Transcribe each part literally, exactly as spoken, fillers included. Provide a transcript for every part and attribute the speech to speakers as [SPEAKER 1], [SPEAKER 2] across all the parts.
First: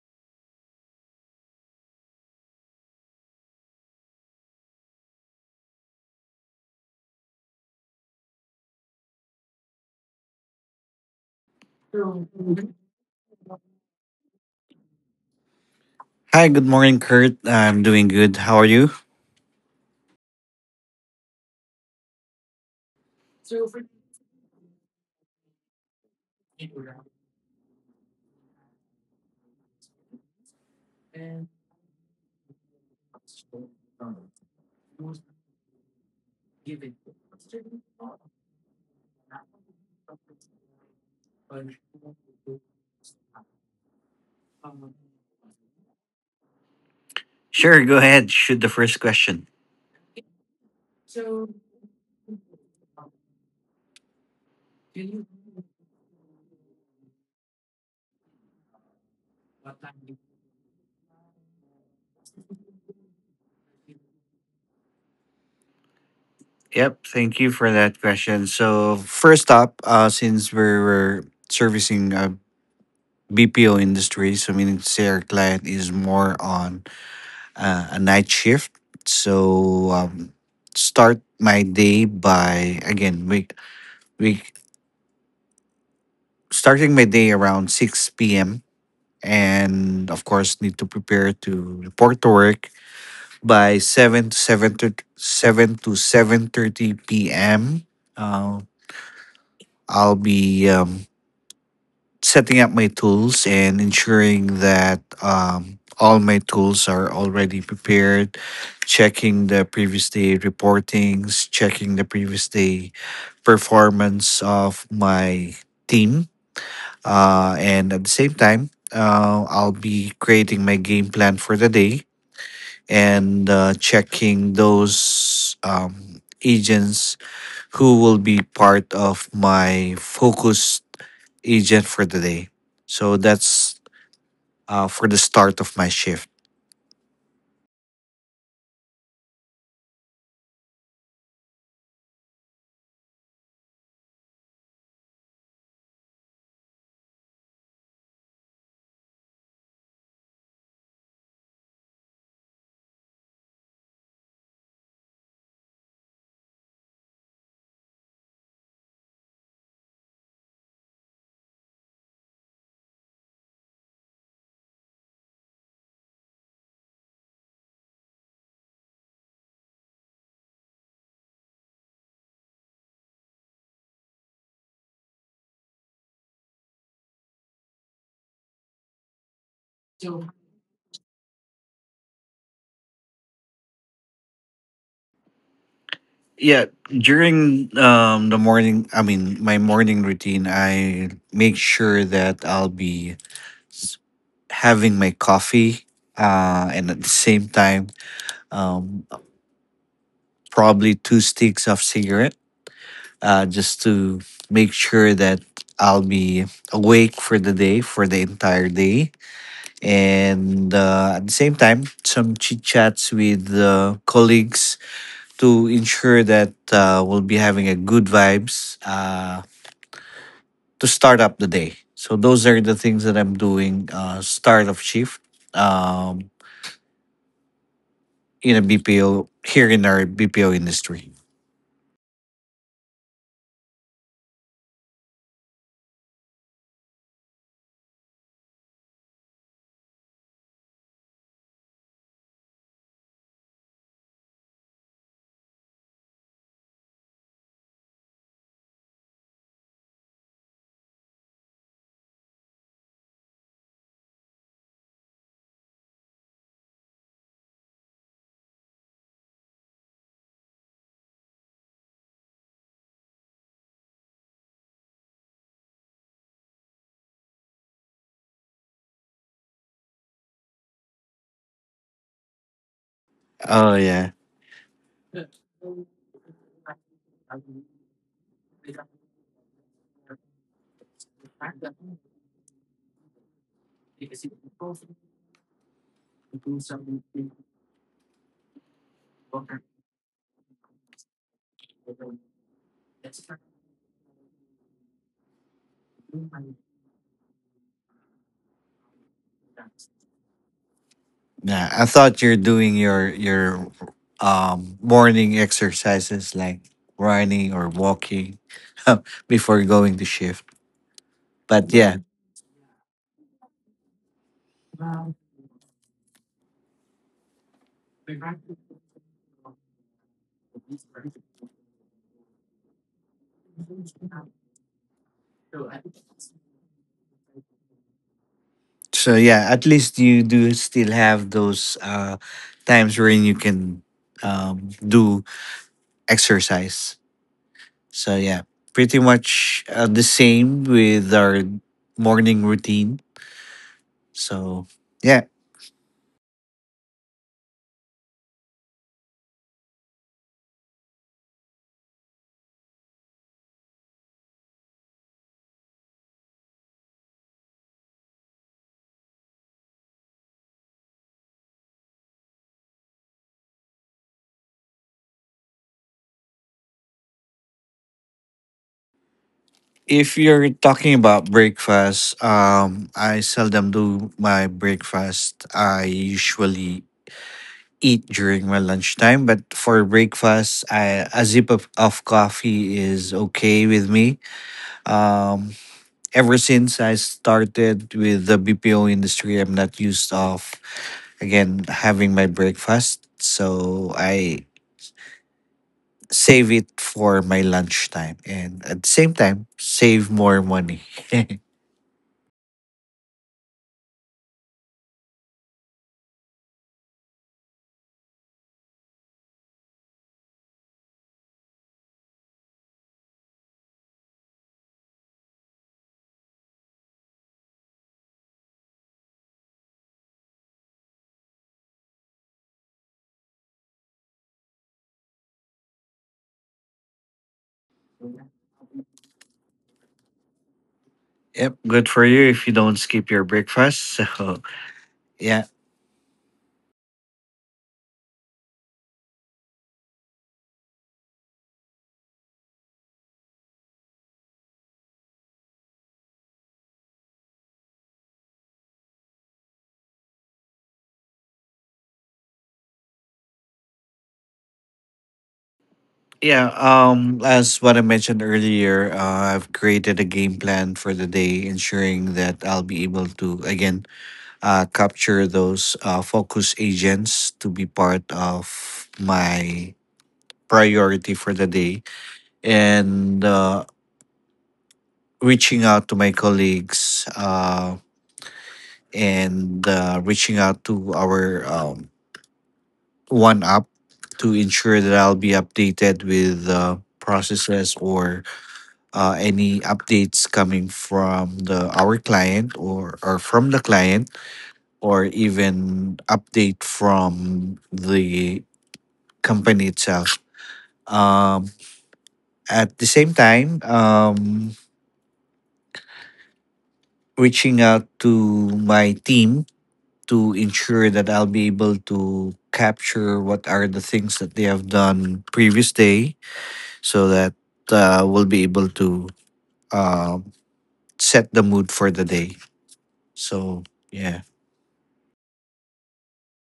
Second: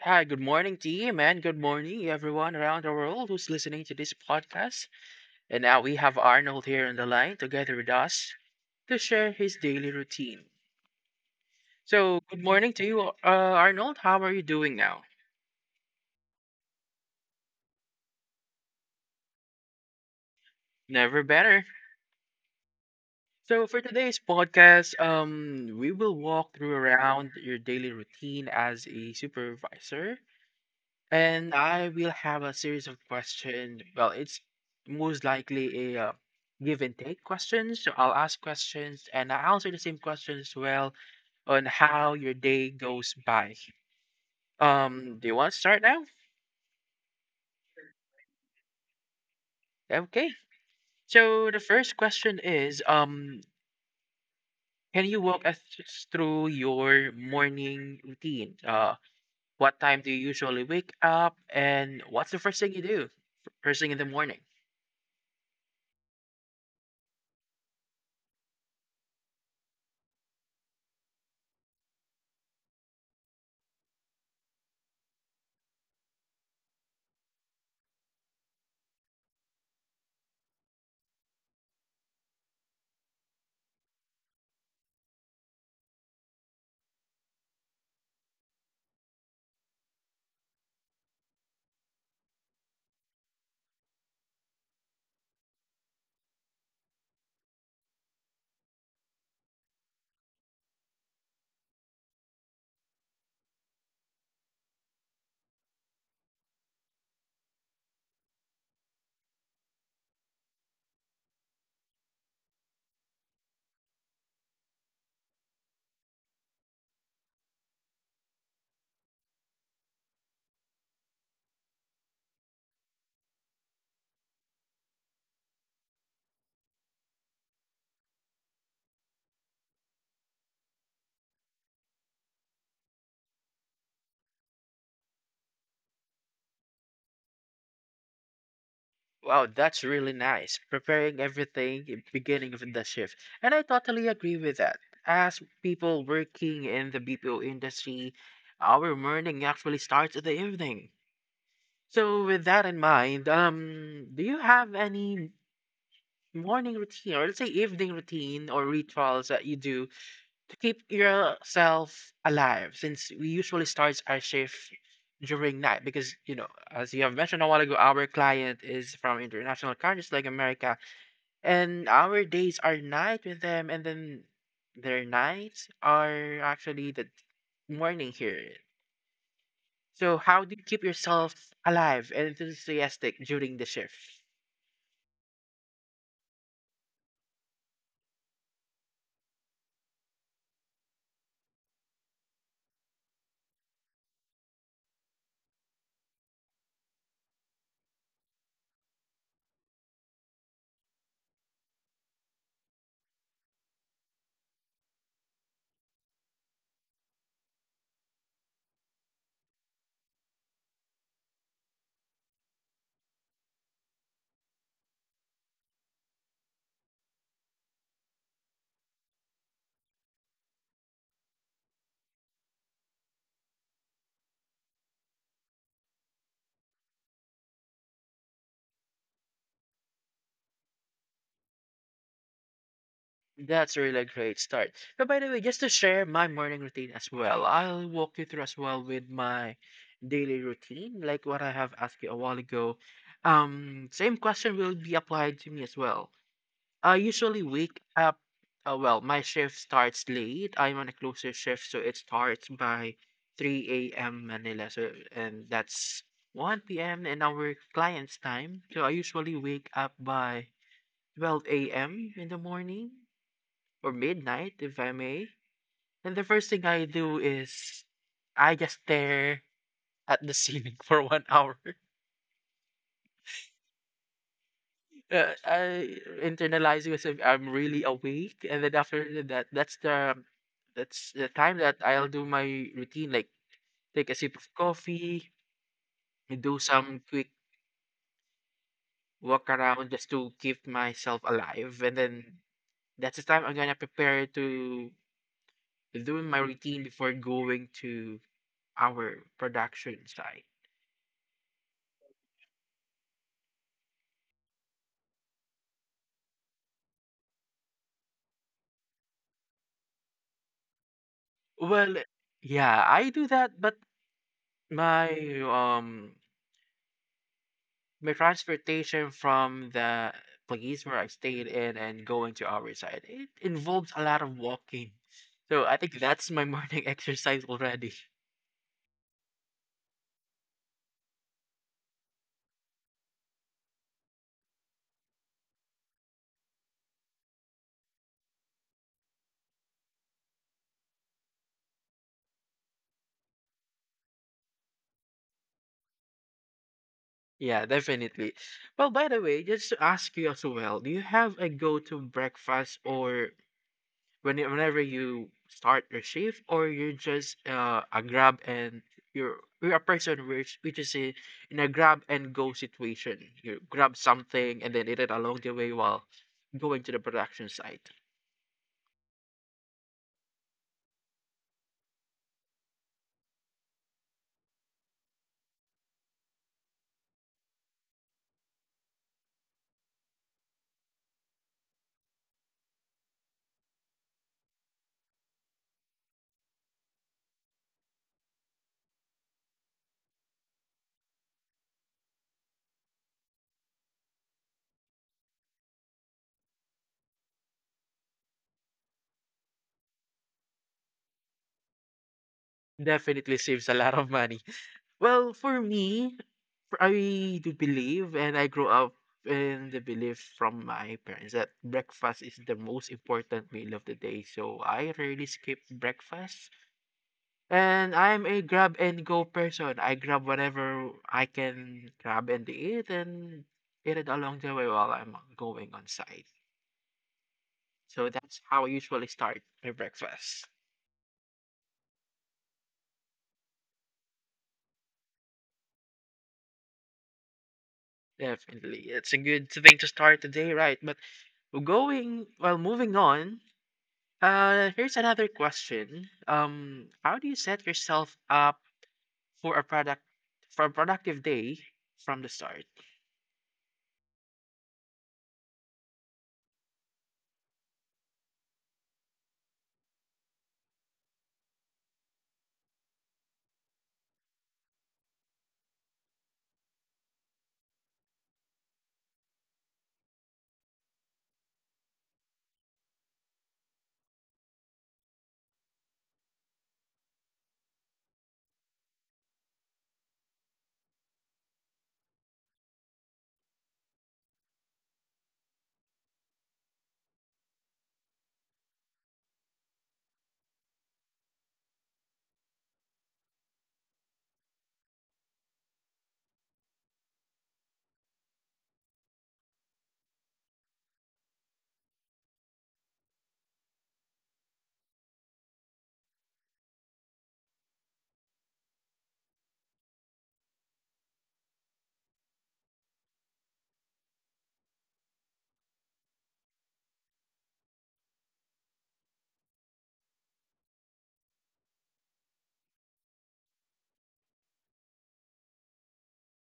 [SPEAKER 1] Hi, good morning to you, man. Good morning, everyone around the world who's listening to this podcast. And now we have Arnold here on the line together with us to share his daily routine. So, good morning to you, uh, Arnold. How are you doing now?
[SPEAKER 2] Hi, good morning, Kurt. I'm doing good. How are you?
[SPEAKER 1] Never better. So, for today's podcast, um, we will walk through around your daily routine as a supervisor. And I will have a series of questions. Well, it's most likely a uh, give and take questions. So I'll ask questions and I answer the same questions, as well, on how your day goes by. Um, do you want to start now?
[SPEAKER 2] Sure, go ahead. Shoot the first question.
[SPEAKER 1] Okay. So the first question is, um, can you walk us through your morning routine? Uh, what time do you usually wake up, and what's the first thing you do first thing in the morning?
[SPEAKER 2] Yep, thank you for that question. So, first up, uh, since we're, we're servicing a B P O industry, so meaning to say our client is more on uh, a night shift. So, um, start my day by, again, we, we starting my day around six p m. And of course, need to prepare to report to work by 7 to 7, thirty seven to seven thirty p m. Uh, I'll be um, setting up my tools and ensuring that um, all my tools are already prepared, checking the previous day reportings, checking the previous day performance of my team. Uh, and at the same time, uh, I'll be creating my game plan for the day and uh, checking those um, agents who will be part of my focused agent for the day. So that's uh, for the start of my shift.
[SPEAKER 1] Wow, that's really nice. Preparing everything beginning of the shift. And I totally agree with that. As people working in the B P O industry, our morning actually starts at the evening. So with that in mind, um, do you have any morning routine, or let's say evening routine or rituals, that you do to keep yourself alive, since we usually start our shift during night? Because, you know, as you have mentioned a while ago, our client is from international countries like America, and our days are night with them, and then their nights are actually the morning here. So how do you keep yourself alive and enthusiastic during the shift?
[SPEAKER 2] Yeah, during um, the morning, I mean, my morning routine, I make sure that I'll be s- having my coffee uh, and at the same time, um, probably two sticks of cigarette, uh, just to make sure that I'll be awake for the day, for the entire day. And uh, at the same time, some chit chats with uh, colleagues to ensure that uh, we'll be having a good vibes uh, to start up the day. So those are the things that I'm doing uh, start of shift, um, in a B P O here in our B P O industry.
[SPEAKER 1] That's a really great start. But, by the way, just to share my morning routine as well, I'll walk you through as well with my daily routine, like what I have asked you a while ago. um same question will be applied to me as well. I usually wake up. Uh, well, my shift starts late. I'm on a closer shift, so it starts by three a m. Manila. So, and that's one p m in our client's time. So I usually wake up by twelve a m in the morning, or midnight, if I may. And the first thing I do is I just stare at the ceiling for one hour.
[SPEAKER 2] Oh yeah.
[SPEAKER 1] Uh, I internalize it as if I'm really awake, and then after that, that's the that's the time that I'll do my routine, like take a sip of coffee, do some quick walk around just to keep myself alive, and then that's the time I'm gonna prepare to do my routine before going to our production site.
[SPEAKER 2] Yeah, I thought you're doing your your um morning exercises like running or walking before going to shift. But
[SPEAKER 1] Well,
[SPEAKER 2] yeah,
[SPEAKER 1] yeah, I do that, but my um my transportation from the place where I stayed in and going to our side, it involves a lot of walking. So I think that's my morning exercise already.
[SPEAKER 2] so yeah, at least you do still have those uh times wherein you can um do exercise. So yeah, pretty much uh, the same with our morning routine. So yeah.
[SPEAKER 1] Yeah, definitely. Well, by the way, just to ask you as well, do you have a go-to breakfast or when you- whenever you start your shift, or you're just uh, a grab and you're you're a person which which is in, in a grab and go situation. You grab something and then eat it along the way while going to the production site.
[SPEAKER 2] If you're talking about breakfast, um, I seldom do my breakfast. I usually eat during my lunchtime, but for breakfast, I, a sip of, of coffee is okay with me. Um, Ever since I started with the B P O industry, I'm not used of again having my breakfast, so I save it for my lunchtime, and at the same time, save more money.
[SPEAKER 1] Definitely saves a lot of money. Well, for me, for- I do believe and I grew up in the belief from my parents that breakfast is the most important meal of the day. So I rarely skip breakfast. And I'm a grab and go person. I grab whatever I can grab and eat, and eat it along the way while I'm going on site. So that's how I usually start my breakfast.
[SPEAKER 2] Yep, good for you if you don't skip your breakfast. So, yeah.
[SPEAKER 1] Definitely. It's a good thing to start the day, right? But going, well, moving on, uh, here's another question. Um, how do you set yourself up for a product for a productive day from the start?
[SPEAKER 2] Yeah, um as what I mentioned earlier, uh, I've created a game plan for the day, ensuring that I'll be able to again uh capture those uh focus agents to be part of my priority for the day, and uh reaching out to my colleagues, uh and uh, reaching out to our um, one up to ensure that I'll be updated with uh, processes or uh, any updates coming from the our client or or from the client or even update from the company itself. Um, at the same time, um, reaching out to my team to ensure that I'll be able to capture what are the things that they have done previous day so that uh, we'll be able to uh, set the mood for the day. So yeah.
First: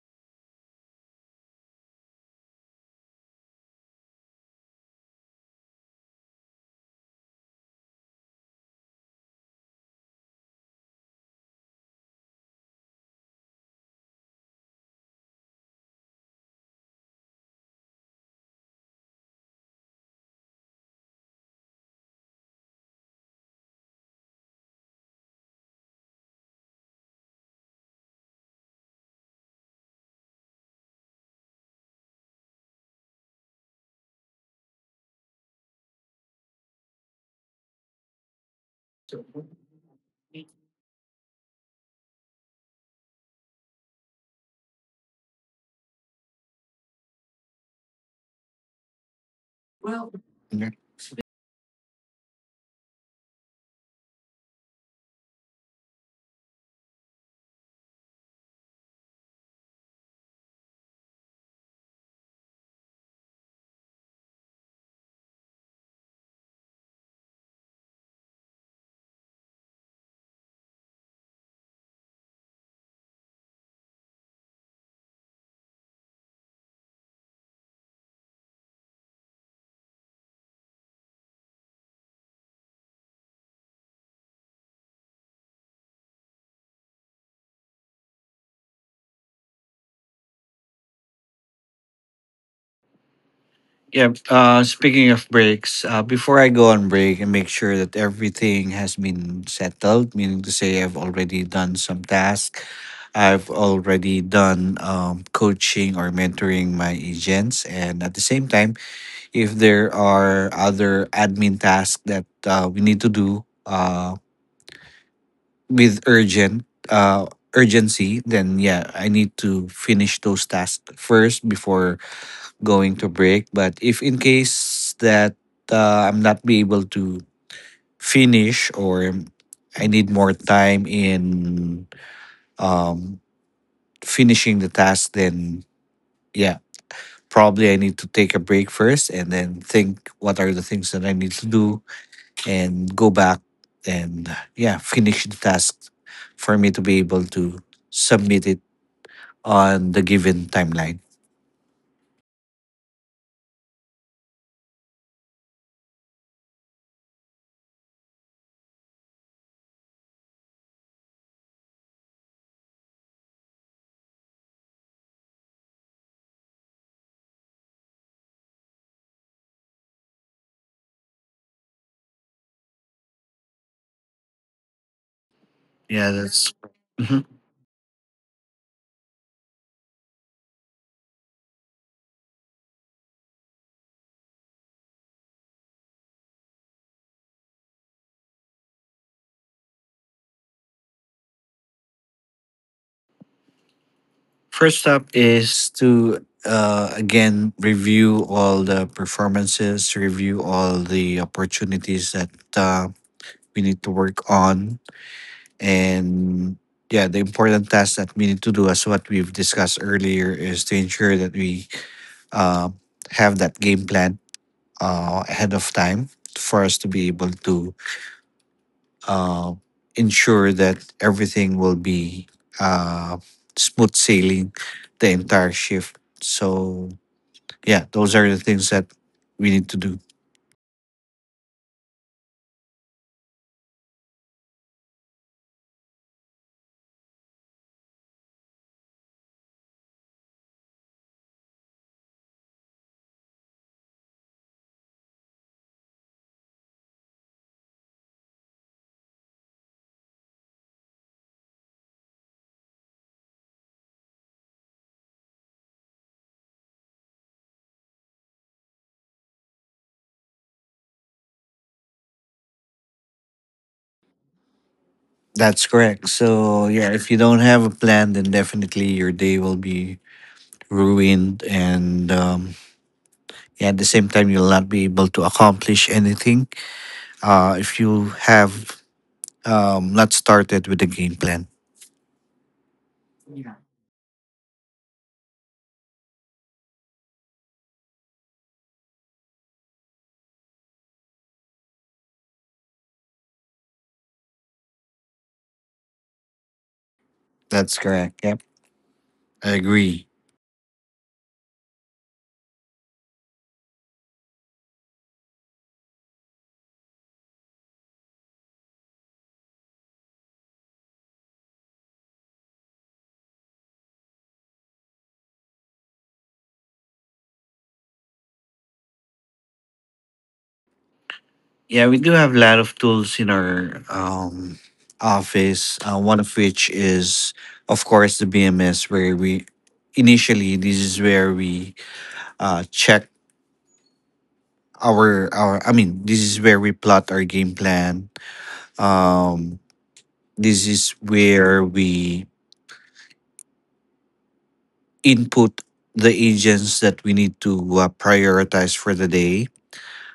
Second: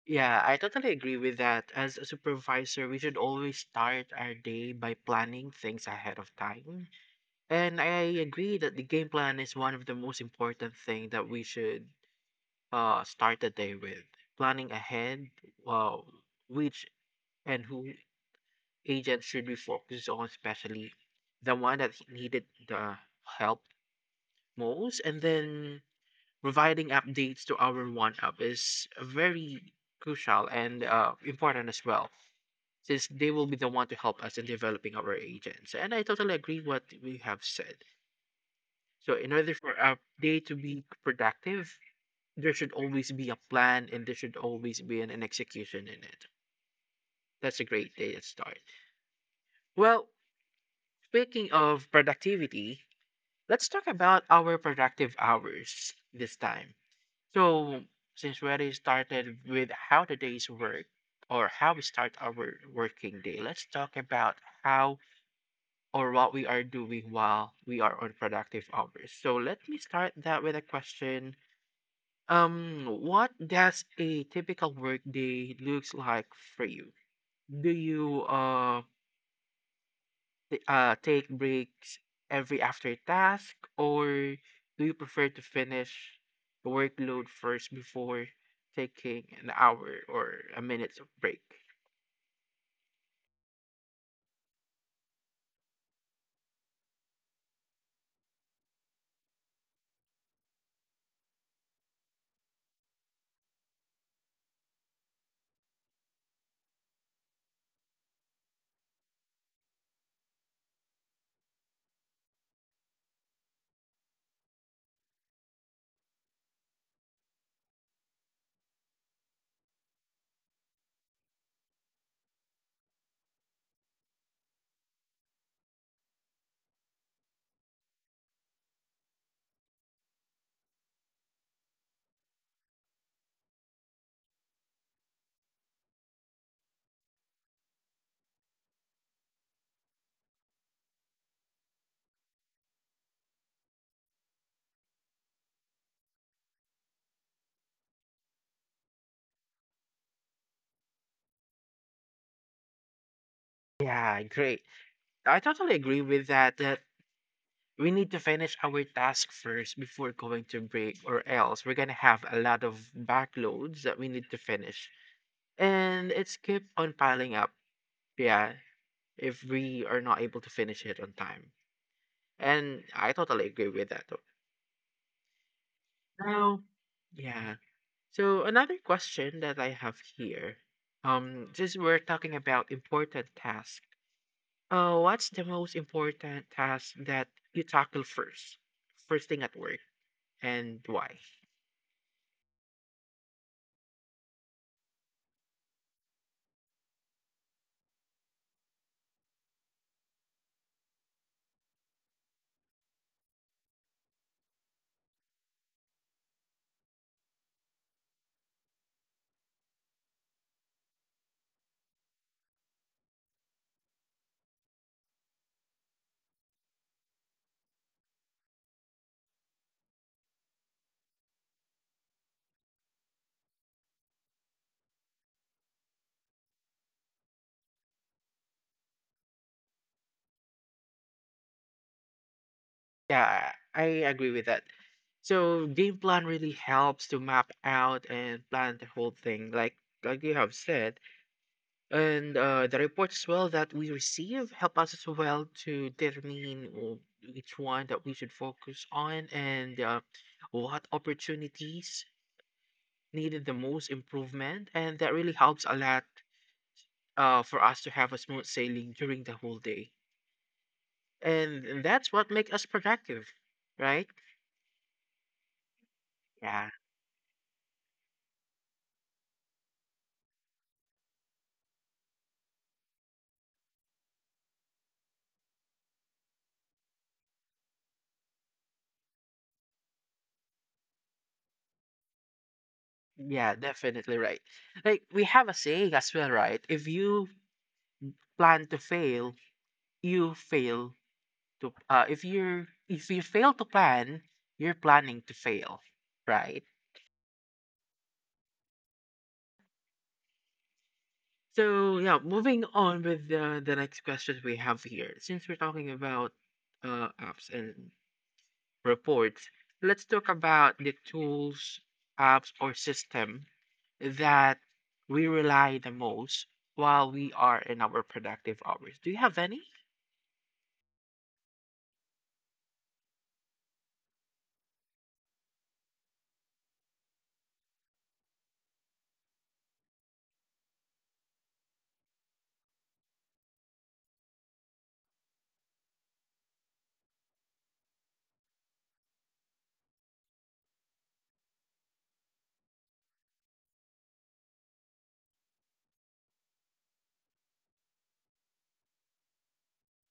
[SPEAKER 1] Yeah, I totally agree with that. As a supervisor, we should always start our day by planning things ahead of time. And I agree that the game plan is one of the most important thing that we should uh start the day with. Planning ahead, uh, which and who agents should we focus on, especially the one that needed the help most, and then providing updates to our one up is very crucial and uh, important as well, since they will be the one to help us in developing our agents. And I totally agree what we have said. So, in order for a day to be productive, there should always be a plan, and there should always be an, an execution in it. That's a great day to start. Well,
[SPEAKER 2] Okay.
[SPEAKER 1] speaking of productivity, let's talk about our productive hours this time. So, since we already started with how the days work, or how we start our working day, let's talk about how, or what we are doing while we are on productive hours. So, let me start that with a question. Um, what does a typical work day looks like for you? Do you uh t- uh, take breaks every after task, or do you prefer to finish the workload first before taking an hour or a minute of break?
[SPEAKER 2] Yeah. Uh, speaking of breaks, uh, before I go on break and make sure that everything has been settled, meaning to say I've already done some tasks, I've already done um, coaching or mentoring my agents, and at the same time, if there are other admin tasks that uh, we need to do. Uh, with urgent uh urgency, then yeah, I need to finish those tasks first before going to break. But if in case that uh, I'm not be able to finish, or I need more time in um finishing the task, then yeah, probably I need to take a break first and then think what are the things that I need to do and go back and yeah finish the task for me to be able to submit it on the given timeline.
[SPEAKER 1] Yeah, great. I totally agree with that. That we need to finish our task first before going to break, or else we're gonna have a lot of backloads that we need to finish, and it's keep on piling up. Yeah, if we are not able to finish it on time, and I totally agree with that.
[SPEAKER 2] Yeah, that's
[SPEAKER 1] Now,
[SPEAKER 2] mhm.
[SPEAKER 1] yeah. So another question that I have here. Um, since we're talking about important tasks, uh, what's the most important task that you tackle first, first thing at work, and why?
[SPEAKER 2] First up is to uh, again review all the performances, review all the opportunities that uh, we need to work on, and yeah, the important task that we need to do, as what we've discussed earlier, is to ensure that we uh, have that game plan uh, ahead of time for us to be able to uh, ensure that everything will be uh, smooth sailing the entire shift. So yeah, those are the things that we need to do.
[SPEAKER 1] Yeah, I agree with that. So game plan really helps to map out and plan the whole thing. Like like you have said, and uh, the reports as well that we receive help us as well to determine uh, which one that we should focus on, and uh, what opportunities needed the most improvement, and that really helps a lot uh, for us to have a smooth sailing during the whole day, and, and that's what makes us productive, right?
[SPEAKER 2] That's correct. So
[SPEAKER 1] Yeah,
[SPEAKER 2] yeah, if you don't have a plan, then definitely your day will be ruined, and um, yeah, at the same time, you'll not be able to accomplish anything uh, if you have um, not started with a game plan.
[SPEAKER 1] yeah, definitely, right? Like we have a saying as well, right? If you plan to fail, you fail to uh, if you're if you fail to plan, you're planning to fail, right?
[SPEAKER 2] That's correct. Yep, I agree.
[SPEAKER 1] So yeah, moving on with the, the next question we have here. Since we're talking about uh, apps and reports, let's talk about the tools, apps, or system that we rely the most while we are in our productive hours. Do you have any?
[SPEAKER 2] Yeah, we do have a lot of tools in our um, office. Uh, one of which is, of course, the B M S, where we initially this is where we uh, check our our. I mean, this is where we plot our game plan. Um, this is where we input the agents that we need to uh, prioritize for the day.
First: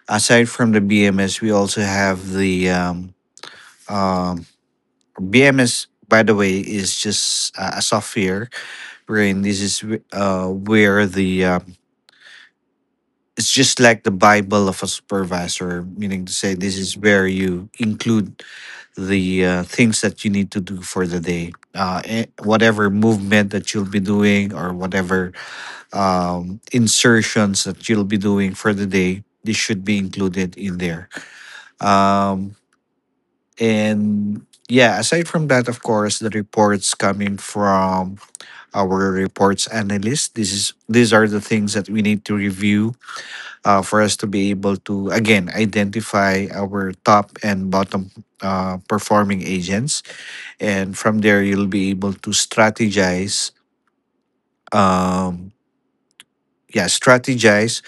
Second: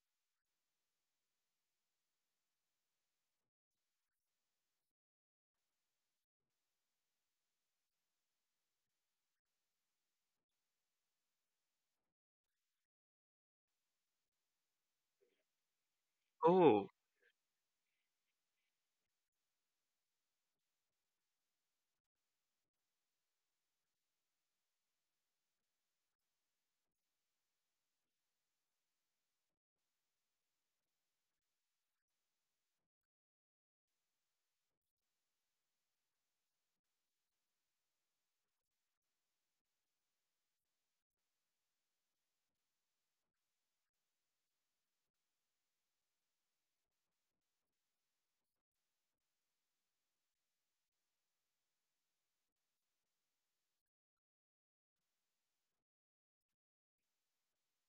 [SPEAKER 2] Aside from the B M S, we also have the um, um, B M S, by the way, is just uh, a software wherein this is wh- uh, where the um, it's just like the Bible of a supervisor, meaning to say this
[SPEAKER 1] Oh,
[SPEAKER 2] is where you include the uh, things that you need to do for the day, uh, eh, whatever movement that you'll be doing or whatever um, insertions that you'll be doing for the day. This should be included in there. Um, And yeah, aside from that, of course, the reports coming from our reports analyst. This is These are the things that we need to review uh, for us to be able to again identify our top and bottom uh, performing agents, and from there you'll be able to strategize. Um, yeah, strategize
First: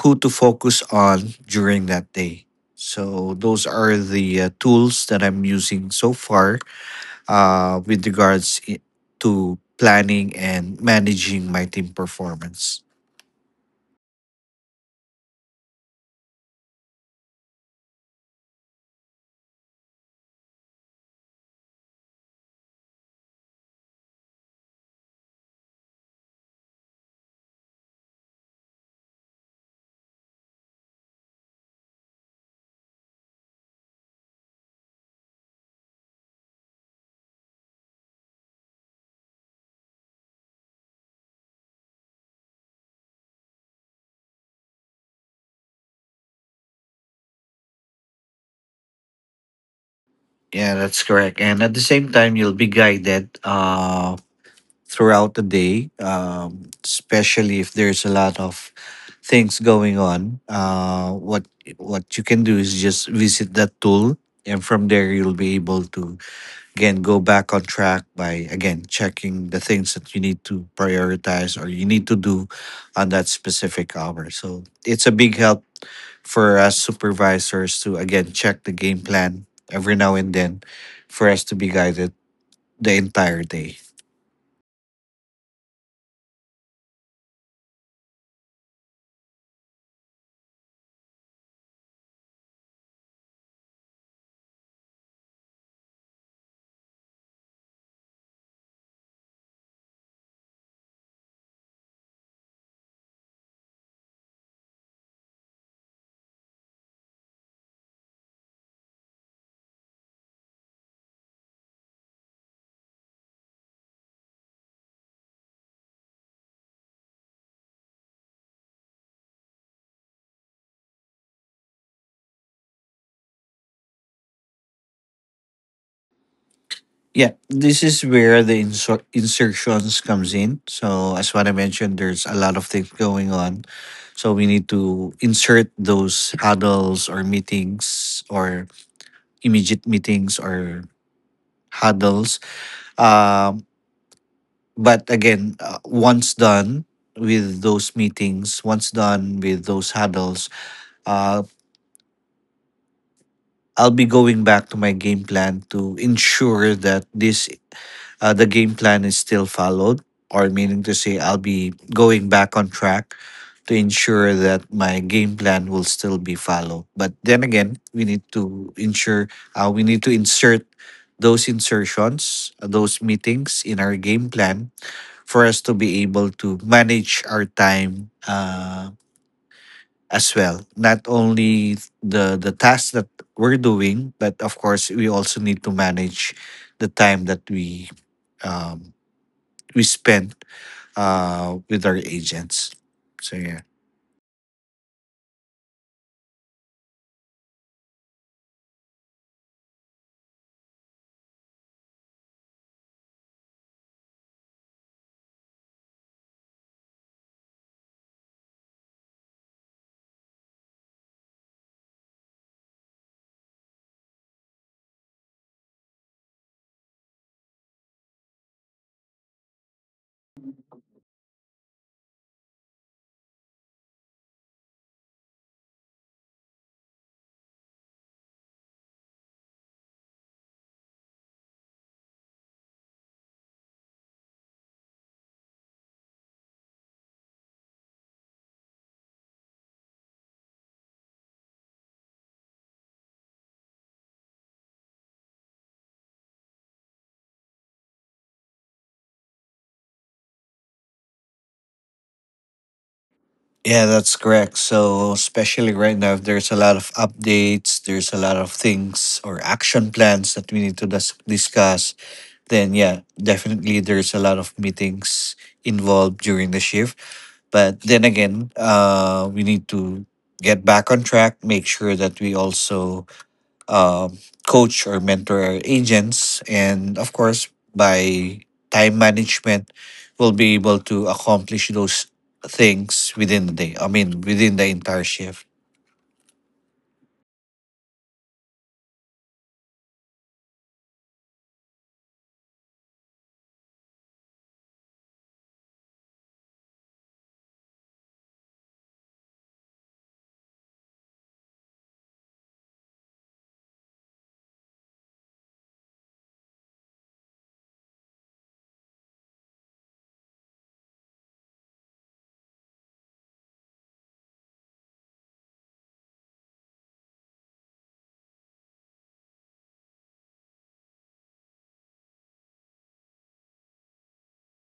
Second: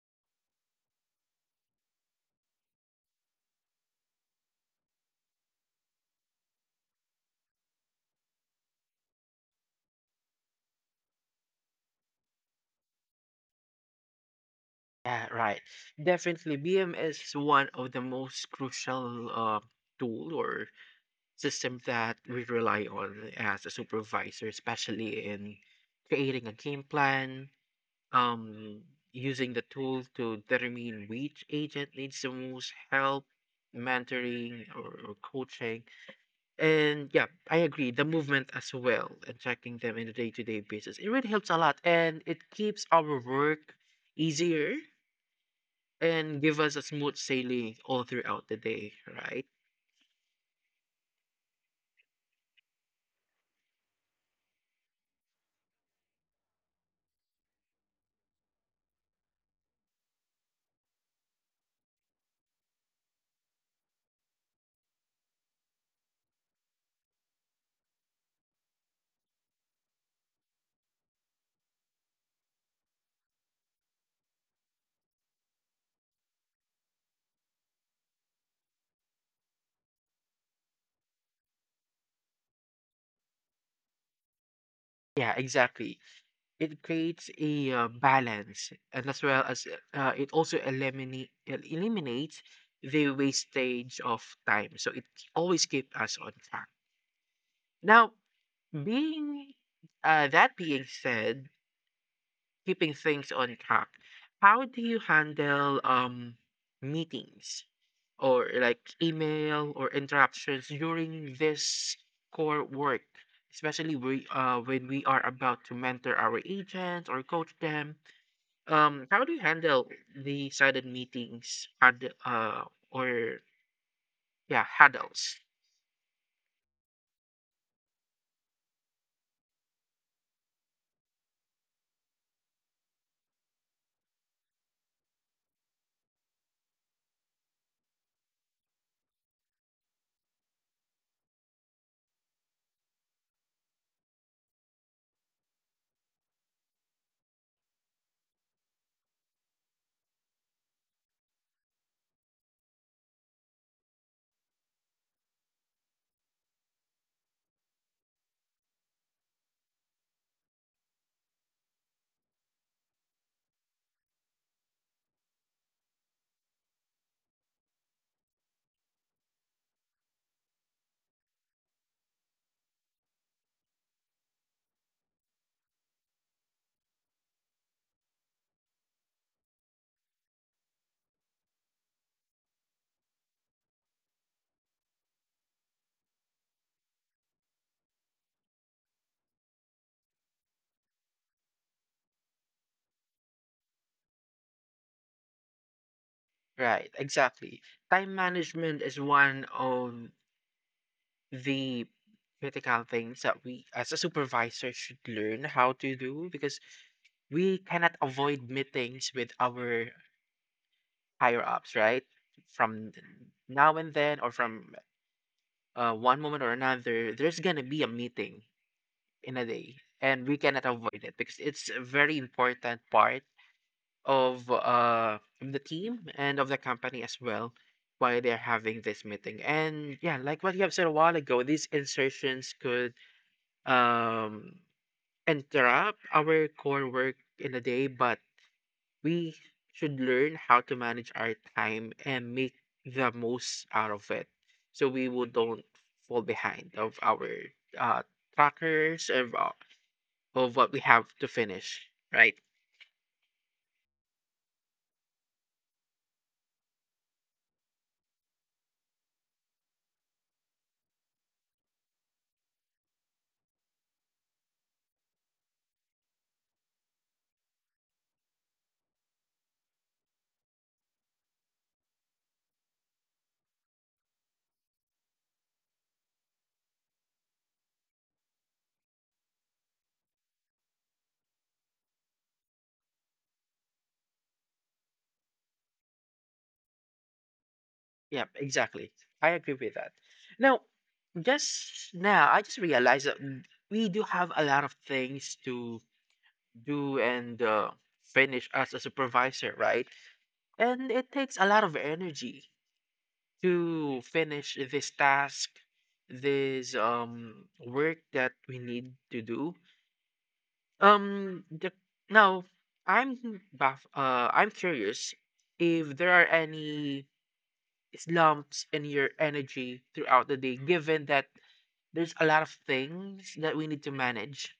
[SPEAKER 2] who to focus on during that day. So those are the uh, tools that I'm using so far uh, with regards i- to planning and managing my team performance.
[SPEAKER 1] yeah, right. Definitely, B M is one of the most crucial uh, tool or system that we rely on as a supervisor, especially in creating a game plan, um, using the tool to determine which agent needs the most help, mentoring or, or coaching. And yeah, I agree, the movement as well, and tracking them in a day to day basis. It really helps a lot, and it keeps our work easier, and give us a smooth sailing all throughout the day, right?
[SPEAKER 2] Yeah, that's correct. And at the same time, you'll be guided uh, throughout the day, um, especially if there's a lot of things going on. Uh, what what you can do is just visit that tool, and from there you'll be able to again go back on track by again checking the things that you need to prioritize or you need to do on that specific hour. So it's a big help for us supervisors to again check the game plan every now and then for us to be guided the entire day.
[SPEAKER 1] Yeah, exactly. It creates a uh, balance, and as well as uh, it also eliminate el- eliminates the wastage of time, so it always keeps us on track. Now, being uh, that being said, keeping things on track, how do you handle um meetings or like email or interruptions during this core work, especially we, uh, when we are about to mentor our agents or coach them? um, how do you handle the sudden meetings had uh, or yeah, huddles?
[SPEAKER 2] Yeah, this is where the insert insertions comes in. So as what I mentioned, there's a lot of things going on. So we need to insert those huddles or meetings or immediate meetings or huddles. Um, but again, uh, once done with those meetings, once done with those huddles, uh, I'll be going back to my game plan to ensure that this uh, the game plan is still followed, or meaning to say, I'll be going back on track to ensure that my game plan will still be followed. But then again, we need to ensure, uh, we need to insert those insertions, uh, those meetings in our game plan for us to be able to manage our time uh, as well. Not only the the tasks that we're doing, but of course, we also need to manage the time that we um, we spent uh with our agents. So yeah.
[SPEAKER 1] Right, exactly. Time management is one of the critical things that we as a supervisor should learn how to do, because we cannot avoid meetings with our higher ups, right? From now and then, or from uh, one moment or another, there's gonna be a meeting in a day, and we cannot avoid it because it's a very important part of uh of the team and of the company as well, why they're having this meeting. And yeah, like what you have said a while ago, these insertions could um interrupt our core work in a day, but we should learn how to manage our time and make the most out of it, so we will don't fall behind of our uh trackers of, uh, of what we have to finish, right?
[SPEAKER 2] Yeah, that's correct. So especially right now, if there's a lot of updates, there's a lot of things or action plans that we need to dis- discuss. Then yeah, definitely there's a lot of meetings involved during the shift. But then again, uh, we need to get back on track. Make sure that we also um, coach or mentor agents, and of course, by time management, we'll be able to accomplish those things within the day. I mean, within the entire shift.
[SPEAKER 1] Yeah, exactly. I agree with that. Now, just now, I just realized that we do have a lot of things to do and uh, finish as a supervisor, right? And it takes a lot of energy to finish this task, this um work that we need to do. Um, the, now, I'm baff- uh I'm curious if there are any slumps in your energy throughout the day, given that there's a lot of things that we need to manage.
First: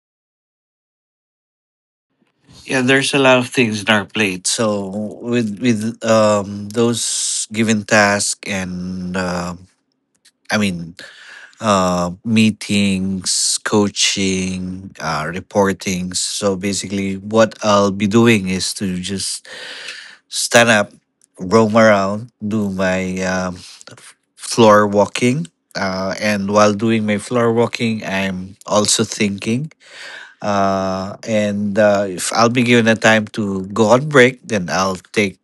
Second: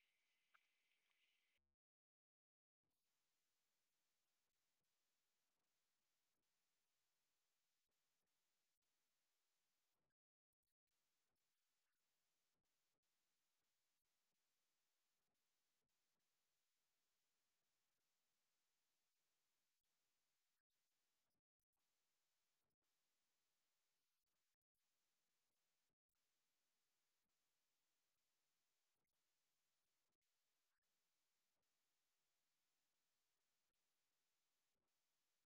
[SPEAKER 2] Yeah, there's a lot of things in our plate. So with with um those given tasks and uh, I mean uh, meetings, coaching, uh, reportings. So basically, what I'll be doing is to just stand up, roam around, do my um, floor walking. Uh, and while doing my floor walking, I'm also thinking. Uh, and uh, If I'll be given a time to go on break, then I'll take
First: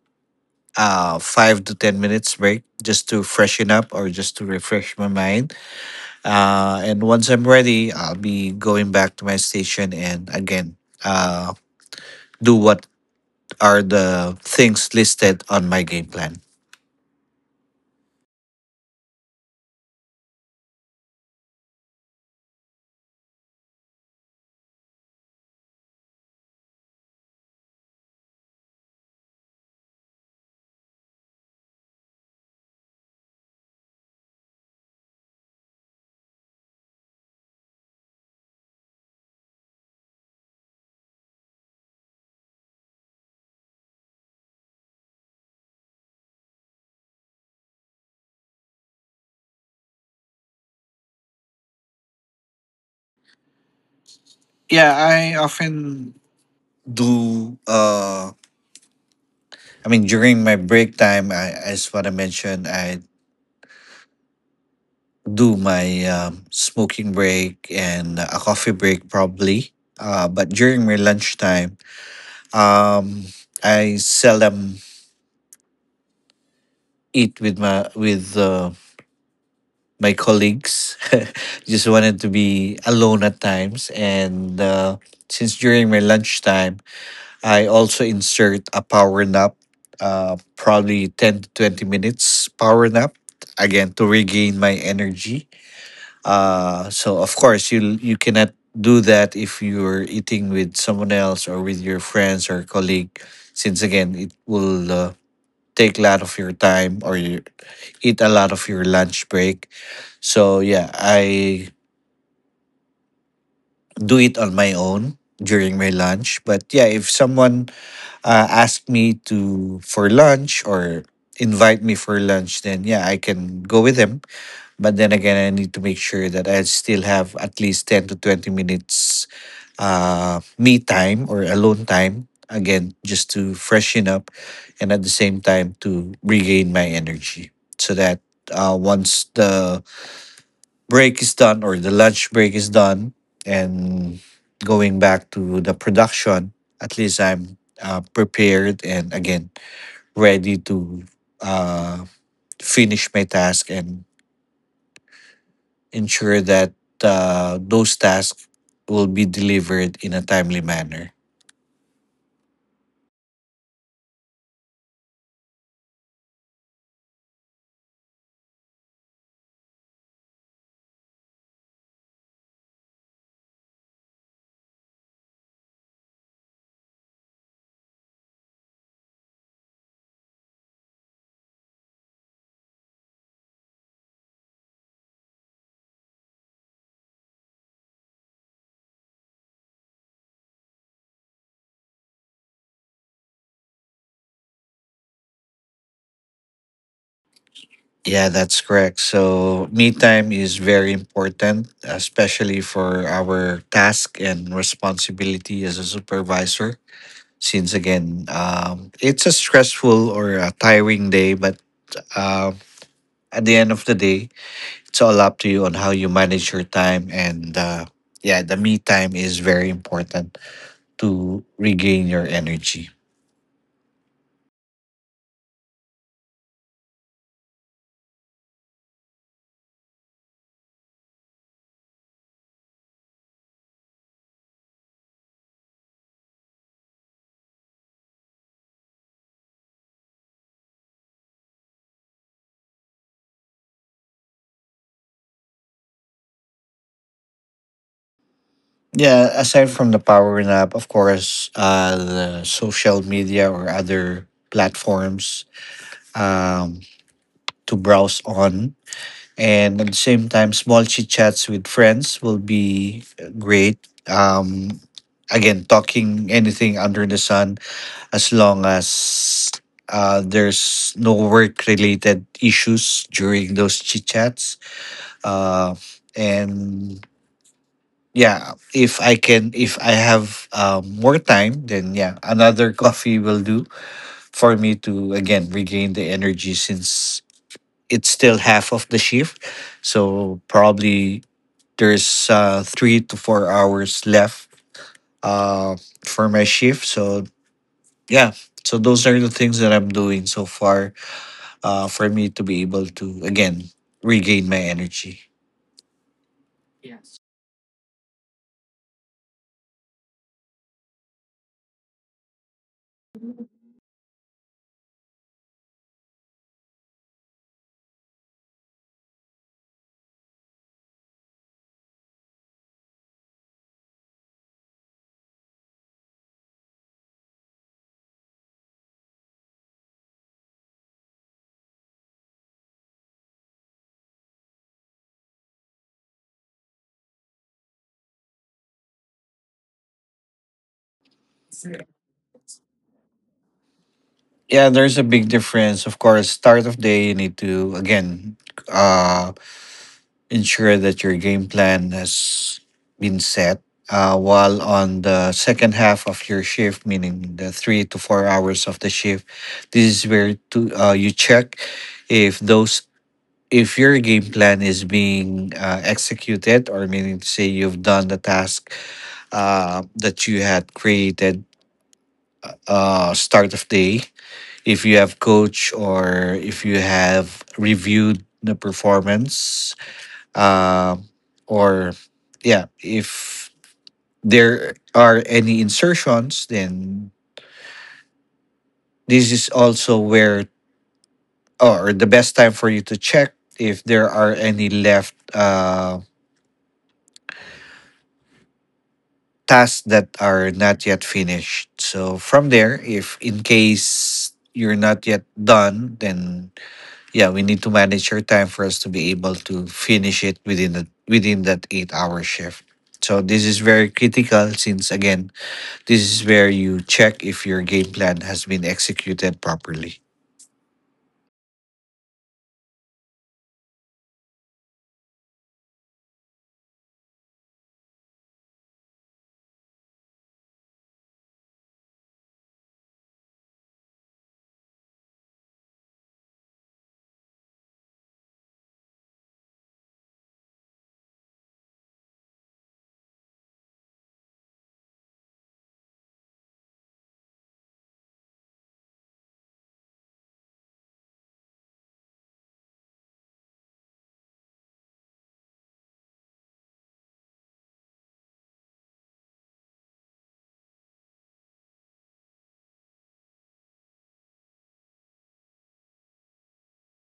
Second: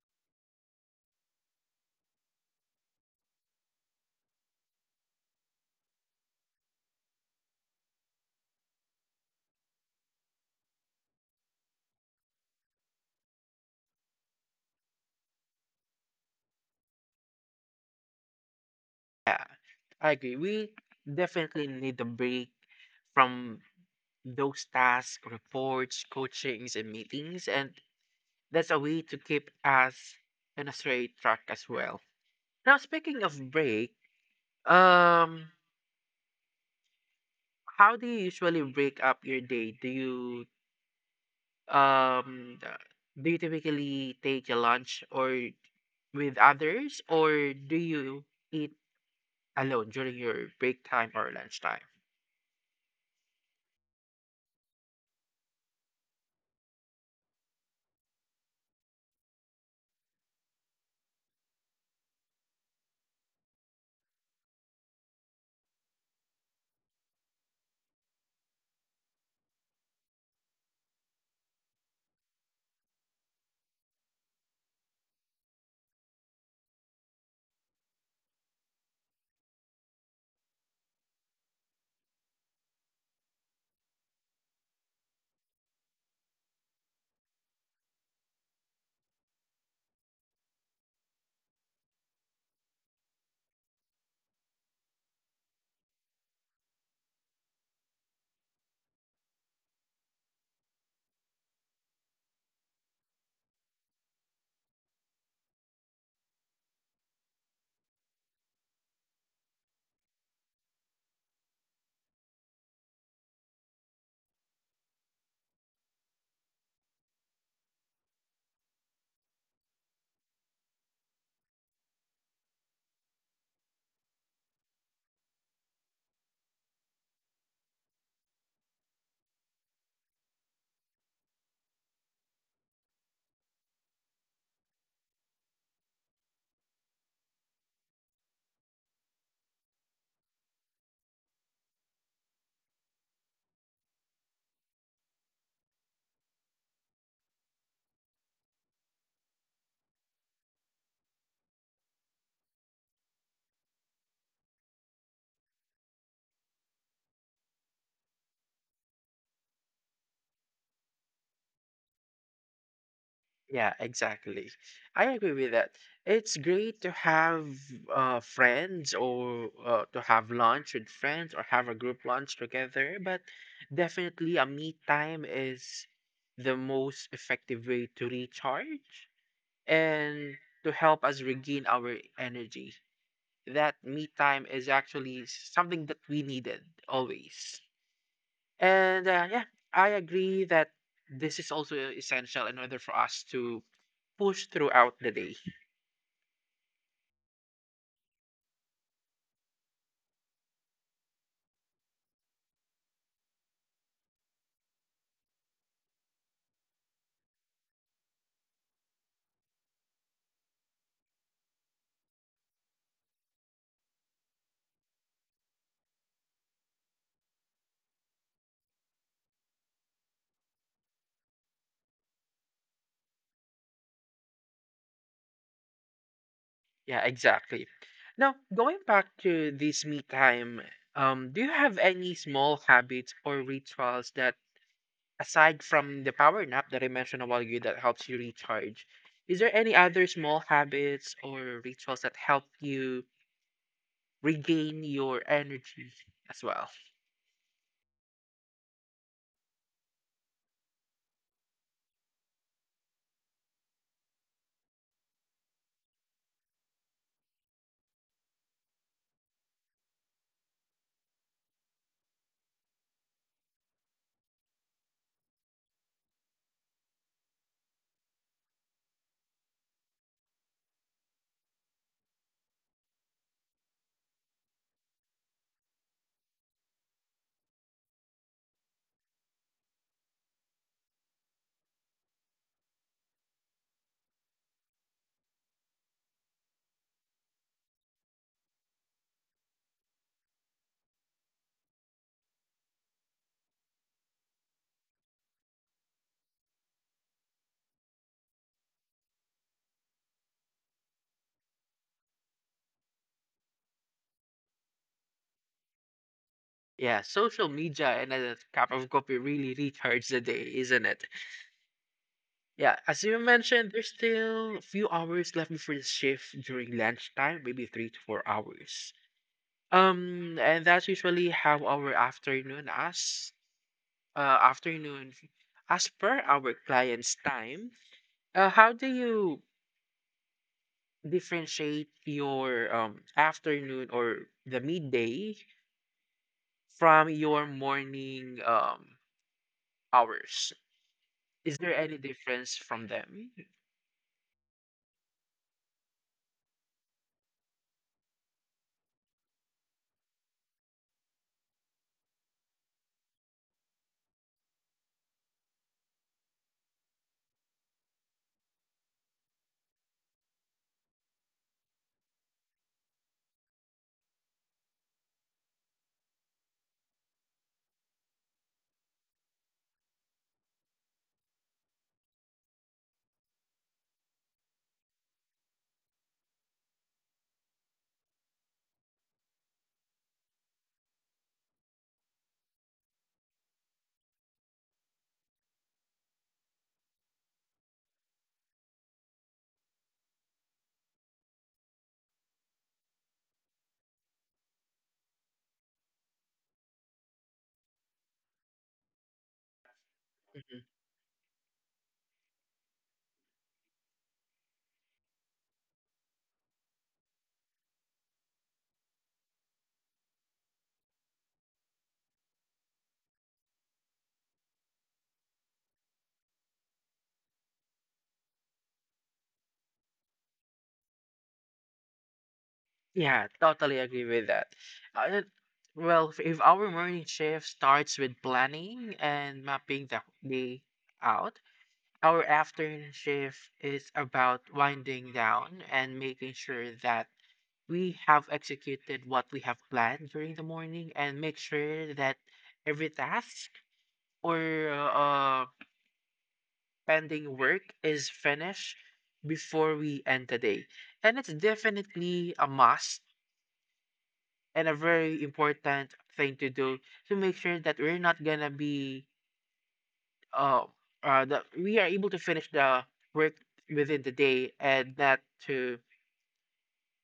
[SPEAKER 2] uh, five to ten minutes break just to freshen up or just to refresh my mind. Uh, and once I'm ready, I'll be going back to my station and again uh, do what are the things listed on my game plan.
[SPEAKER 1] Yeah, I agree. We definitely need a break from those tasks, reports, coachings, and meetings, and that's a way to keep us in a straight track as well. Now, speaking of break, um, how do you usually break up your day? Do you um do you typically take a lunch or with others, or do you eat alone during your break time or lunchtime?
[SPEAKER 2] Yeah, I often do. Uh, I mean, during my break time, I, as what I mentioned, I do my um, smoking break and a coffee break probably. Uh, but during my lunchtime, um, I seldom eat with my with uh, my colleagues. Just wanted to be alone at times, and uh, since during my lunchtime. I also insert a power nap, uh, probably ten to twenty minutes power nap, again, to regain my energy. Uh, so, of course, you you cannot do that if you're eating with someone else or with your friends or colleague, since, again, it will uh, take a lot of your time or you eat a lot of your lunch break. So, yeah, I do it on my own during my lunch. But, yeah, if someone uh, ask me to for lunch or invite me for lunch, then yeah, I can go with him. But then again, I need to make sure that I still have at least ten to twenty minutes uh, me time or alone time. Again, just to freshen up, and at the same time to regain my energy, so that uh, once the break is done or the lunch break is done and going back to the production, at least I'm uh, prepared and again ready to uh, finish my task and ensure that uh, those tasks will be delivered in a timely manner.
[SPEAKER 1] Yeah, exactly, I agree with that. It's great to have uh, friends, or uh, to have lunch with friends or have a group lunch together, but definitely a me time is the most effective way to recharge and to help us regain our energy. That me time is actually something that we needed always. And uh, yeah, I agree that this is also essential in order for us to push throughout the day.
[SPEAKER 2] Yeah, that's correct. So, me time is very important, especially for our task and responsibility as a supervisor since again um, it's a stressful or a tiring day but um, at the end of the day, it's all up to you on how you manage your time and uh, yeah, the me time is very important to regain your energy.
[SPEAKER 1] Yeah, exactly. Now, going back to this me time, um, do you have any small habits or rituals that, aside from the power nap that I mentioned a while ago, that helps you recharge? Is there any other small habits or rituals that help you regain your energy as well?
[SPEAKER 2] Yeah, aside from the power nap, of course, uh, the social media or other platforms, um, to browse on, and at the same time small chit chats with friends will be uh, great. um Again, talking anything under the sun, as long as uh, there's no work related issues during those chit chats. uh, and yeah, if i can if i have um, more time, then yeah, another coffee will do for me to again regain the energy, since it's still half of the shift. So probably there's uh, three to four hours left uh, for my shift. So, yeah. So, those are the things that I'm doing so far, uh, for me to be able to, again, regain my energy.
[SPEAKER 1] Yeah, social media and a cup of coffee really recharges the day, isn't it? Yeah, as you mentioned, there's still a few hours left before the shift during lunchtime, maybe three to four hours. Um, and that's usually how our afternoon as uh afternoon as per our client's time. Uh, how do you differentiate your um afternoon or the midday from your morning um hours? Is there any difference from them?
[SPEAKER 2] Yeah, there's a big difference. Of course, start of day, you need to, again, uh, ensure that your game plan has been set. Uh, while on the second half of your shift, meaning the three to four hours of the shift, this is where to uh, you check if those if your game plan is being uh, executed, or meaning to say you've done the task uh, that you had created uh, start of day. If you have coach or if you have reviewed the performance, um, or yeah, if there are any insertions, then this is also where or the best time for you to check if there are any left uh, tasks that are
[SPEAKER 1] Mhm.
[SPEAKER 2] not yet finished. So from there, if in case you're not yet done, then yeah, we need to manage your time for us to be able to finish it within the within that eight hour shift. So this is very critical since again this is where you check if your game plan has been executed properly.
[SPEAKER 1] Yeah, totally agree with that. Uh, well, if if our morning shift starts with planning and mapping the day out, our afternoon shift is about winding down and making sure that we have executed what we have planned during the morning, and make sure that every task or uh, pending work is finished before we end today. And it's definitely a must and a very important thing to do, to make sure that we're not gonna be uh, uh that we are able to finish the work within the day and not to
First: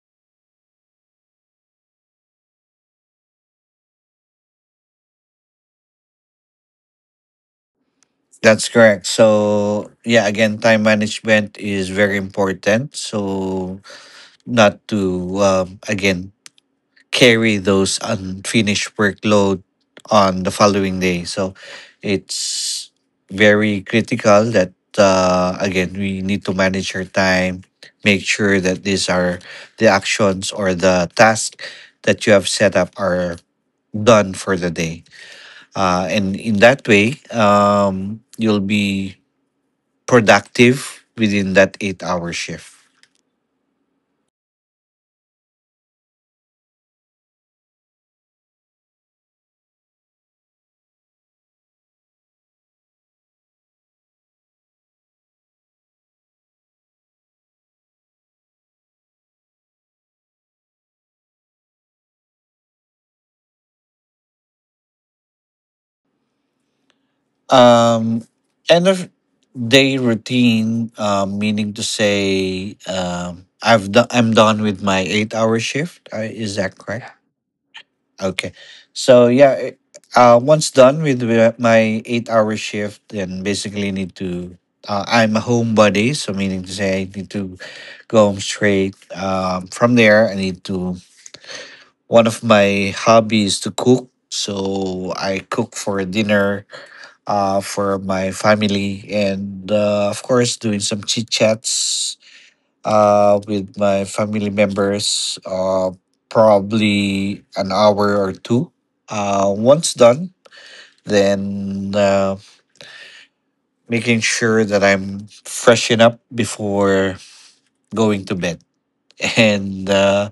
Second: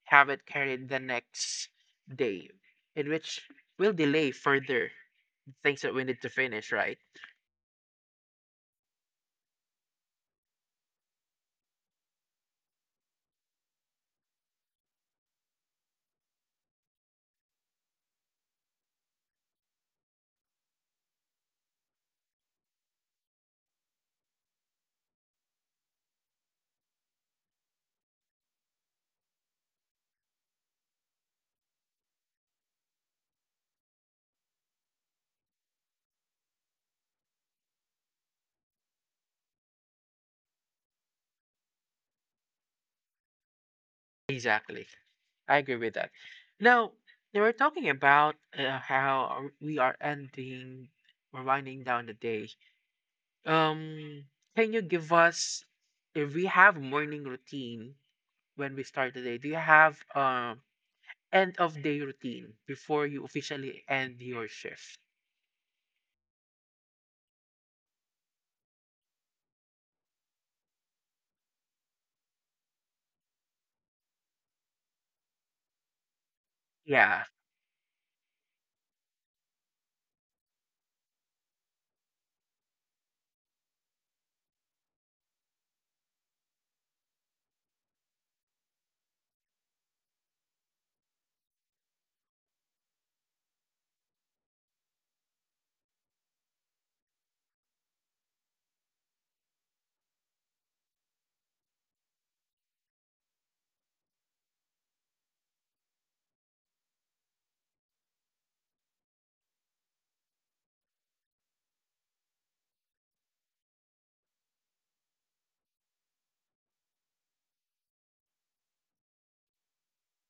[SPEAKER 1] have it carried the next day, in which will delay further things that we need to finish, right?
[SPEAKER 2] That's correct. So, yeah, again, time management is very important. So, not to, um, again, carry those unfinished workload on the following day. So, it's very critical that, uh, again, we need to manage our time, make sure that these are the actions or the tasks that you have set up are done for the day. Uh, and in that way um, you'll be productive within that eight hour shift.
[SPEAKER 1] Exactly. I agree with that. Now, they were talking about uh, how we are ending, we're winding down the day. Um, can you give us, if we have morning routine when we start the day, do you have um end of day routine before you officially end your shift?
[SPEAKER 2] um, End of day routine, um, meaning to say um, i've done i'm done with my eight hour shift, uh, is that correct?
[SPEAKER 1] Yeah,
[SPEAKER 2] Yeah. Okay, so yeah it- uh, once done with the- my eight hour shift, then basically need to uh, I'm a homebody, so meaning to say I need to go home straight. Um, from there I need to one of my hobbies to cook. So I cook for dinner uh, for my family, and uh, of course doing some chit chats uh, with my family members, uh, probably an hour or two. Uh, once done, then uh, making sure that I'm freshen up before going to bed. And uh,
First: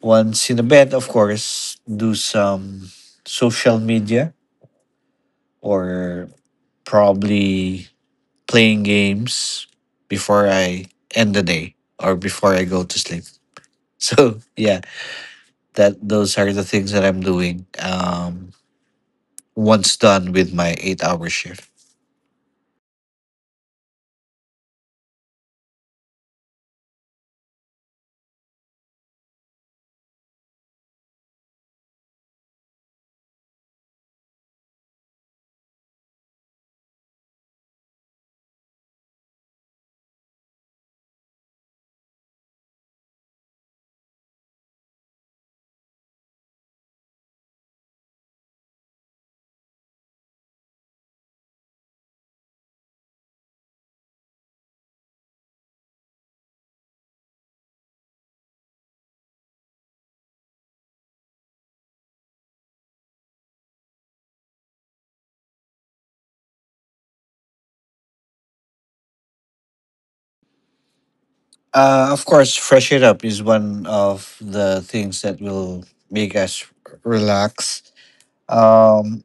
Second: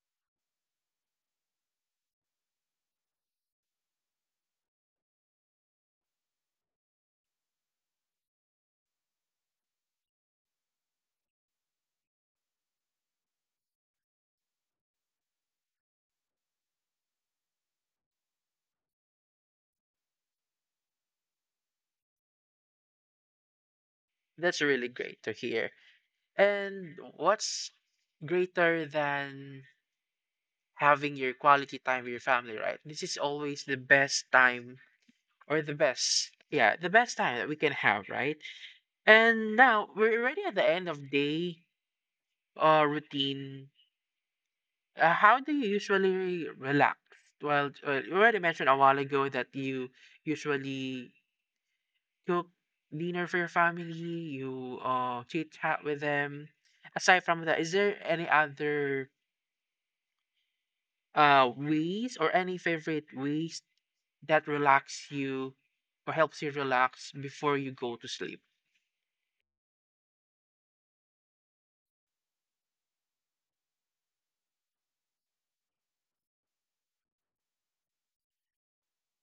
[SPEAKER 2] once in the bed, of course, do some social media or probably playing games before I end the day or before I go to sleep. So yeah, that those are the things that I'm doing. Um, once done with my eight-hour shift.
[SPEAKER 1] that's really great to hear. And what's greater than having your quality time with your family, right? This is always the best time, or the best, yeah, the best time that we can have, right? And now we're already at the end of day uh routine. Uh, how do you usually relax? Well, uh, you already mentioned a while ago that you usually cook dinner for your family, you uh chit chat with them. Aside from that, is there any other uh ways or any favorite ways that relax you or helps you relax before you go to sleep?
[SPEAKER 2] Uh, of course, fresh it up is one of the things that will make us relax. Um,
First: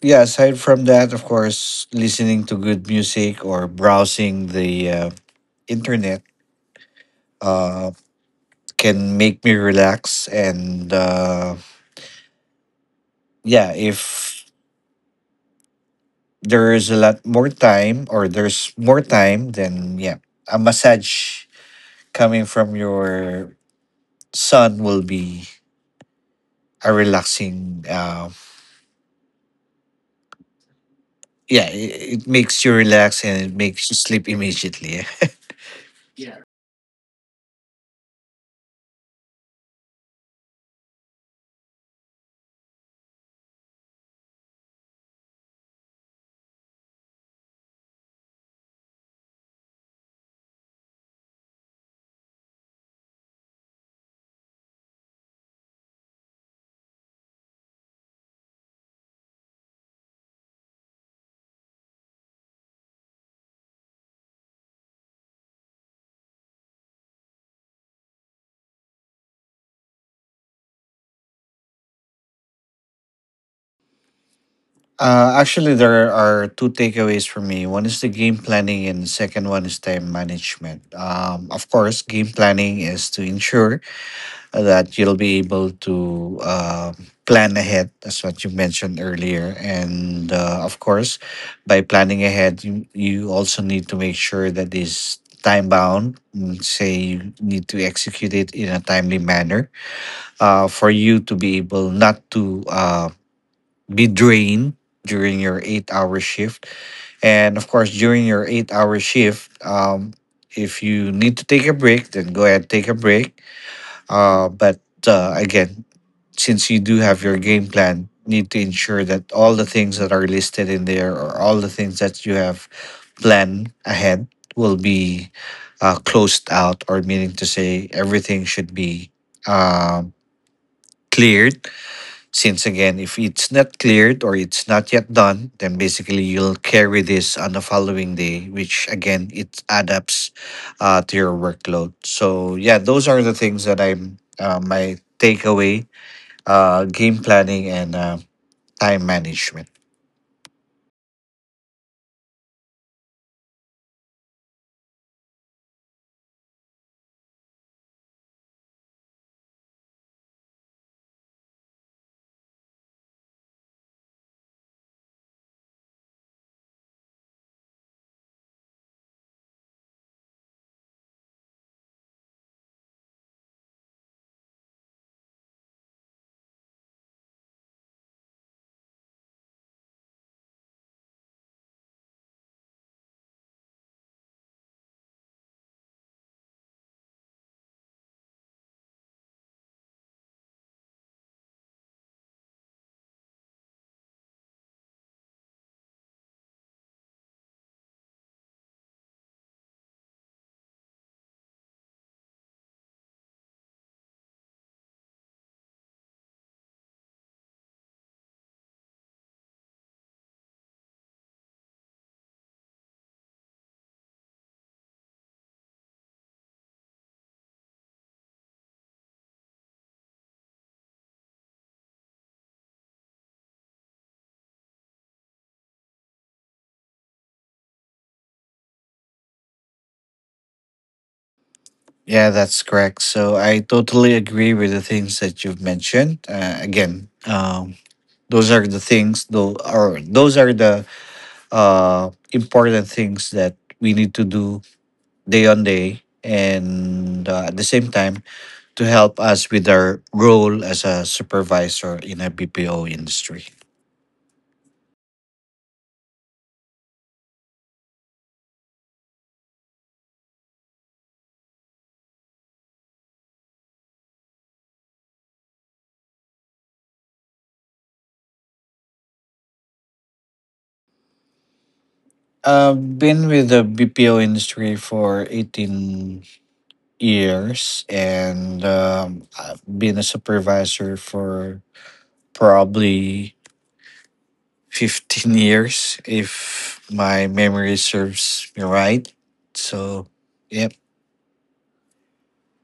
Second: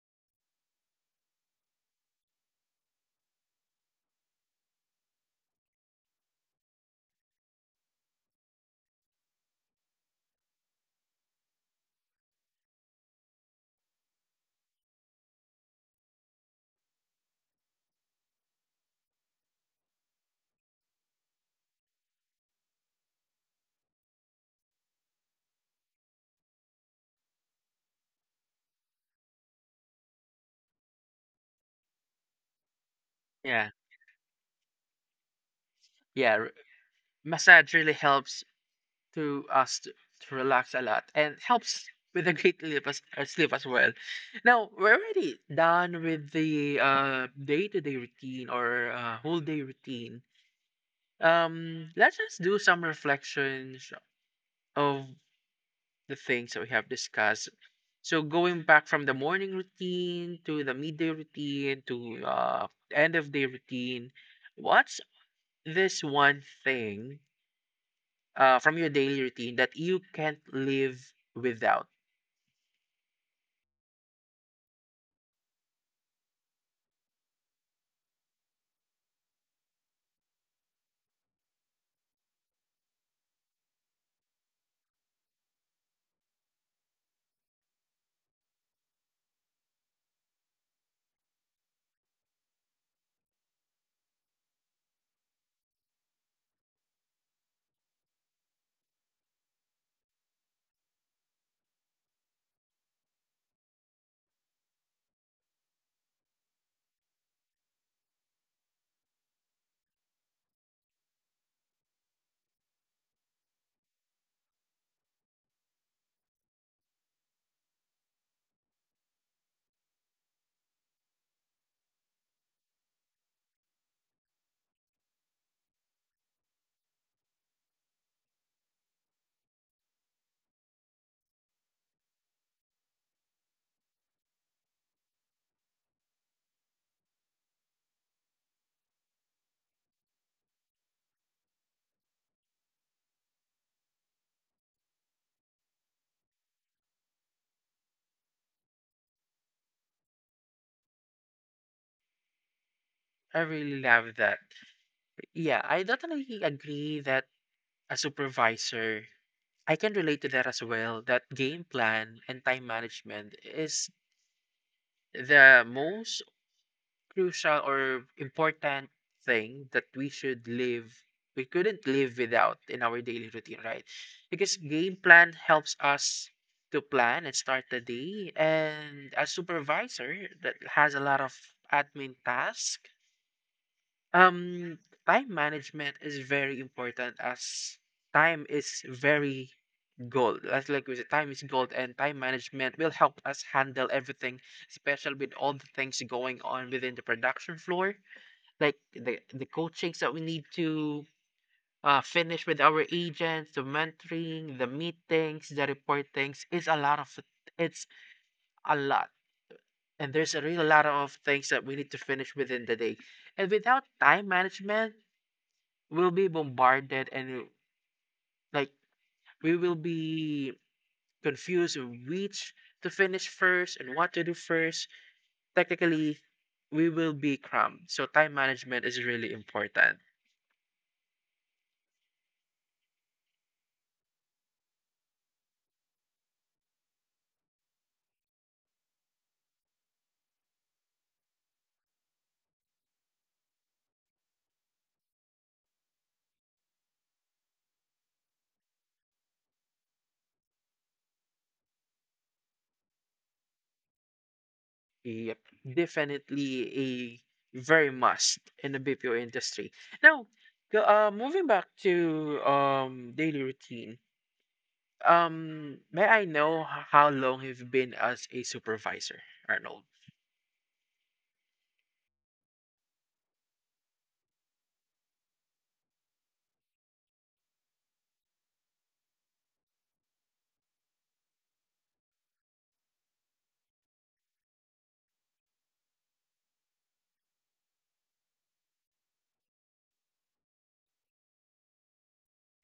[SPEAKER 2] yeah, aside from that, of course, listening to good music or browsing the uh, internet uh, can make me relax. And uh yeah, if there is a lot more time or there's more time, then yeah, a massage coming from your son will be a relaxing uh yeah, it, it makes you relax and it
[SPEAKER 1] Yeah,
[SPEAKER 2] makes you sleep immediately.
[SPEAKER 1] yeah, massage really helps to us to, to relax a lot and helps with a great sleep as, uh, sleep as well. Now, we're already done with the uh, day-to-day routine, or uh, whole day routine. Um, let's just do some reflections of the things that we have discussed. So going back from the morning routine to the midday routine to uh, end of day routine, what's this one thing uh, from your daily routine that you can't live without?
[SPEAKER 2] Uh actually, there are two takeaways for me. One is the game planning and the second one is time management. Um of course, game planning is to ensure that you'll be able to uh, plan ahead, as what you mentioned earlier. And uh, of course, by planning ahead, you, you also need to make sure that is time bound. Mm, say you need to execute it in a timely manner uh, for you to be able not to uh, be drained during your eight hour shift. And of course, during your eight hour shift, um, if you need to take a break, then go ahead take a break, uh, but uh, again, since you do have your game plan, need to ensure that all the things that are listed in there or all the things that you have planned ahead will be uh, closed out, or meaning to say, everything should be um cleared, since again, if it's not cleared or it's not yet done, then basically you'll carry this on the following day, which again it adapts uh, to your workload. So yeah, those are the things that I'm uh, my takeaway: uh, game planning and uh, time management.
[SPEAKER 1] I really love that. Yeah, I definitely agree that a supervisor, I can relate to that as well, that game plan and time management is the most crucial or important thing that we should live, we couldn't live without in our daily routine, right? Because game plan helps us to plan and start the day, and as supervisor that has a lot of admin tasks, um, time management is very important as time is very gold. That's, like we said, time is gold, and time management will help us handle everything, especially with all the things going on within the production floor, like the the coachings that we need to uh, finish with our agents, the mentoring, the meetings, the reportings. It's a lot of, it's a lot, and there's a real lot of things that we need to finish within the day. And without time management we'll be bombarded and uh, like we will be confused of which to finish first and what to do first. Technically, we will be cramped. So time management is really important.
[SPEAKER 2] Yeah, that's correct. So I totally agree with the things that you've mentioned. Uh, again, um, Those are the things, though, or those are the uh, important things that we need to do day on day, and uh, at the same time to help us with our role as a supervisor in a B P O industry.
[SPEAKER 1] Yep. Definitely a very must in the B P O industry. Now, go- uh, moving back to um daily routine. Um, may I know h- how long you've been as a supervisor, Arnold?
[SPEAKER 2] I've been with the B P O industry for eighteen years, and um, I've been a supervisor for probably fifteen years if my memory serves me right. So, yep.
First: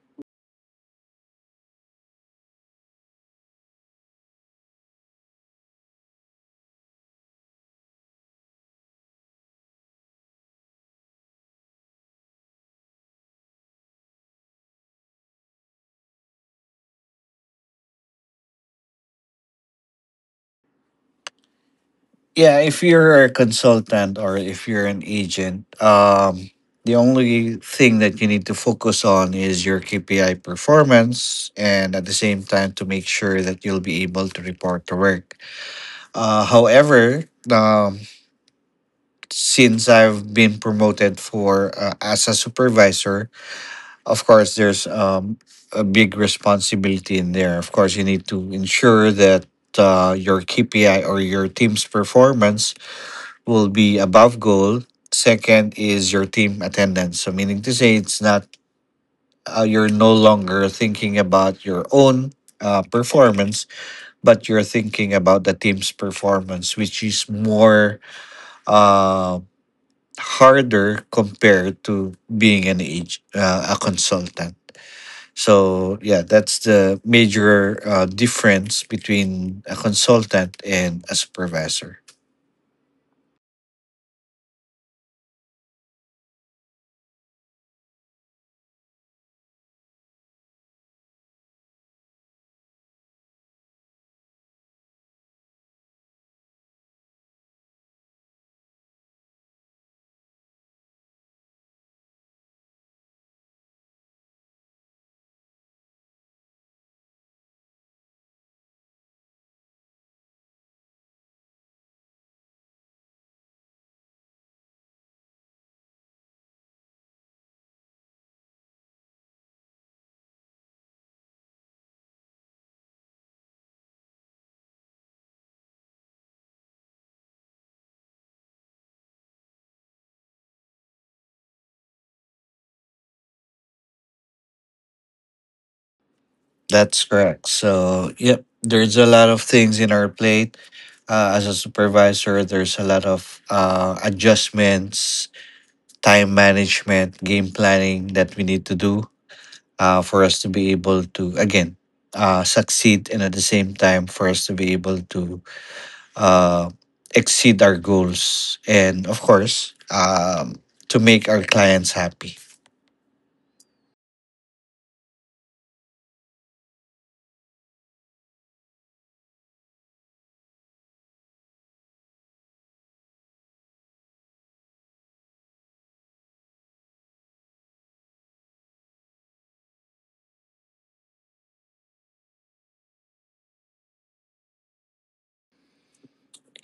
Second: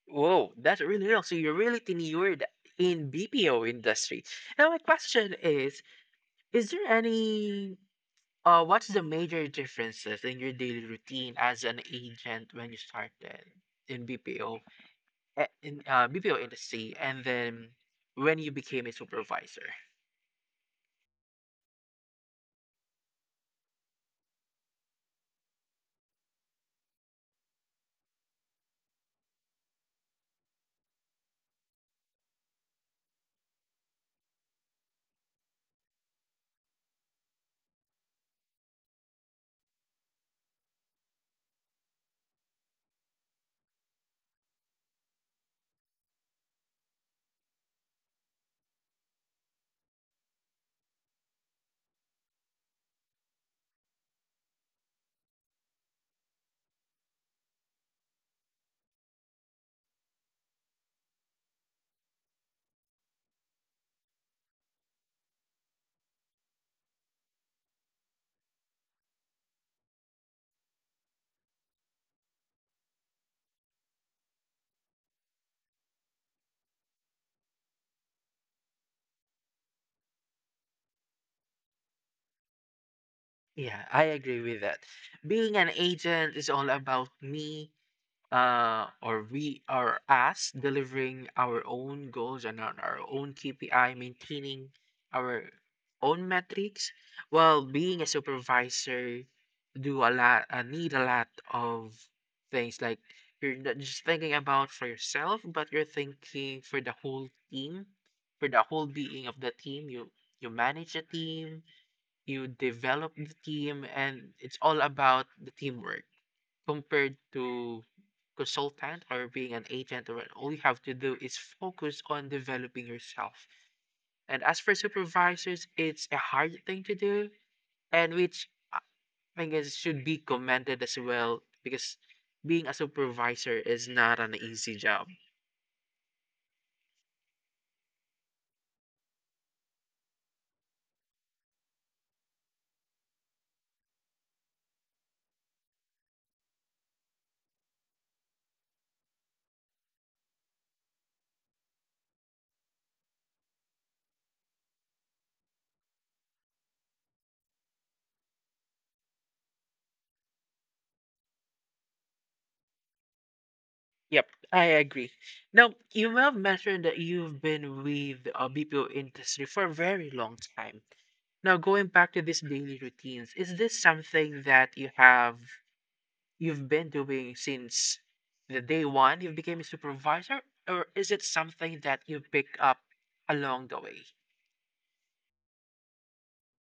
[SPEAKER 1] Whoa, that's really real. So you're really tenured in B P O industry. Now my question is, is there any uh what's the major differences in your daily routine as an agent when you started in B P O eh, in uh, B P O industry, and then when you became a supervisor?
[SPEAKER 2] Yeah, if you're a consultant or if you're an agent, um, the only thing that you need to focus on is your K P I performance and at the same time to make sure that you'll be able to report to work. Uh, however, um, since I've been promoted for uh, as a supervisor, of course, there's um, a big responsibility in there. Of course, you need to ensure that uh, your K P I or your team's performance will be above goal. Second is your team attendance. So, meaning to say, it's not uh, you're no longer thinking about your own uh, performance, but you're thinking about the team's performance, which is more uh, harder compared to being an age uh, a consultant. So, yeah, that's the major uh, difference between a consultant and a supervisor.
[SPEAKER 1] Yeah, I agree with that. Being an agent is all about me, uh, or we are us delivering our own goals and on our own K P I, maintaining our own metrics, while being a supervisor, do a lot, uh, need a lot of things like you're not just thinking about for yourself, but you're thinking for the whole team, for the whole being of the team. You you manage the team, you develop the team, and it's all about the teamwork, compared to consultant or being an agent, or all you have to do is focus on developing yourself. And as for supervisors, it's a hard thing to do, and which I think is should be commended as well, because being a supervisor is not an easy job.
[SPEAKER 2] That's correct. So, yep, there's a lot of things in our plate. Uh, as a supervisor, there's a lot of uh, adjustments, time management, game planning that we need to do uh, for us to be able to, again, uh, succeed and at the same time for us to be able to uh, exceed our goals. And of course, um, to make our clients happy.
[SPEAKER 1] Yep, I agree. Now, you have mentioned that you've been with the uh, BPO industry for a very long time. Now, going back to these daily routines, is this something that you have you've been doing since the day one you became a supervisor, or is it something that you pick up along the way?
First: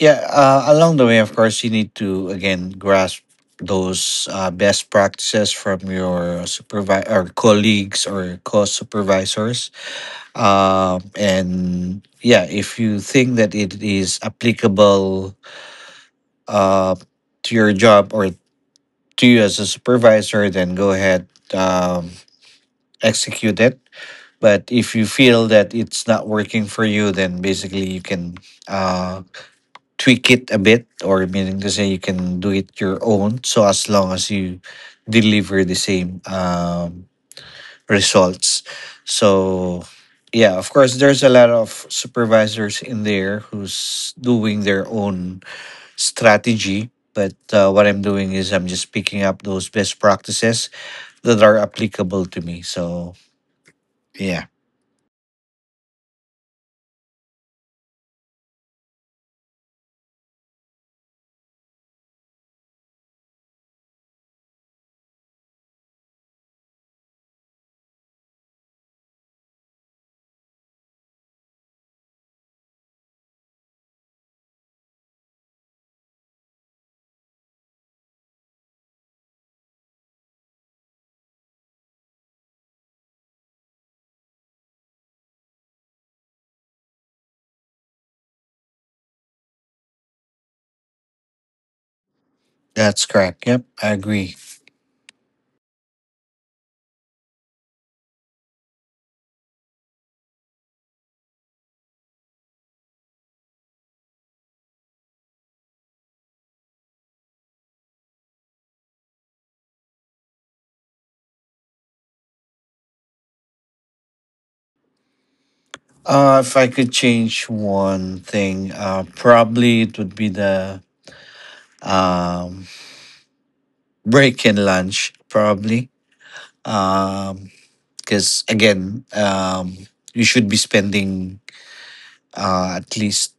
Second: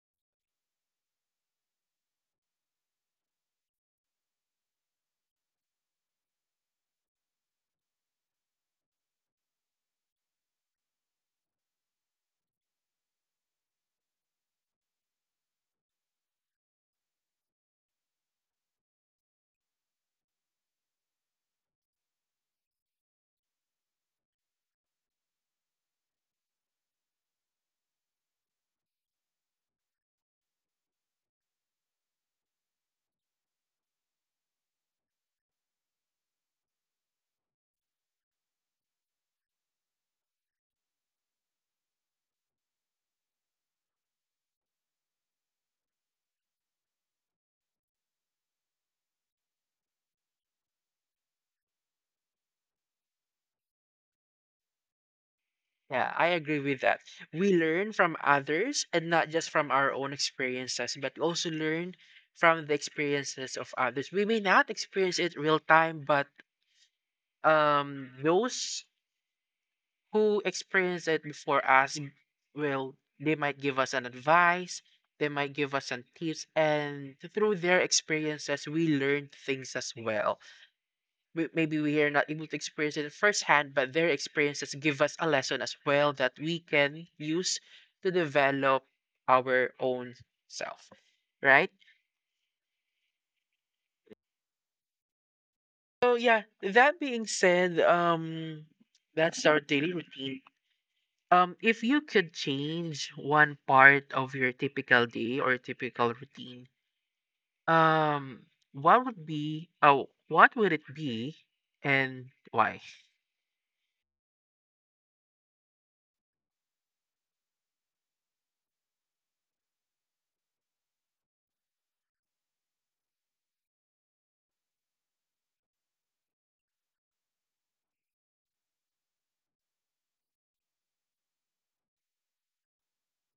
[SPEAKER 2] Yeah, uh, along the way, of course, you need to again grasp those uh, best practices from your supervisor or colleagues or co-supervisors. Um, and yeah, if you think that it is applicable uh, to your job or to you as a supervisor, then go ahead um, execute it. But if you feel that it's not working for you, then basically you can. uh, Tweak it a bit, or meaning to say you can do it your own. So as long as you deliver the same um, results. So yeah, of course, there's a lot of supervisors in there who's doing their own strategy. But uh, what I'm doing is I'm just picking up those best practices that are applicable to me. So yeah,
[SPEAKER 1] Yeah, I agree with that. We learn from others, and not just from our own experiences, but also learn from the experiences of others. We may not experience it real time, but um those who experienced it before us will, they might give us an advice, they might give us some tips, and through their experiences we learn things as well. We, maybe we are not able to experience it firsthand, but their experiences give us a lesson as well that we can use to develop our own self, right?
[SPEAKER 2] that's correct. Yep, I agree.
[SPEAKER 1] So yeah, that being said, um that's our daily routine. Um, if you could change one part of your typical day or typical routine, um, what would be, oh, what would it be and why?
[SPEAKER 2] Uh, if I could change one thing, uh, probably it would be the um, break and lunch probably because again um, you should be spending uh, at least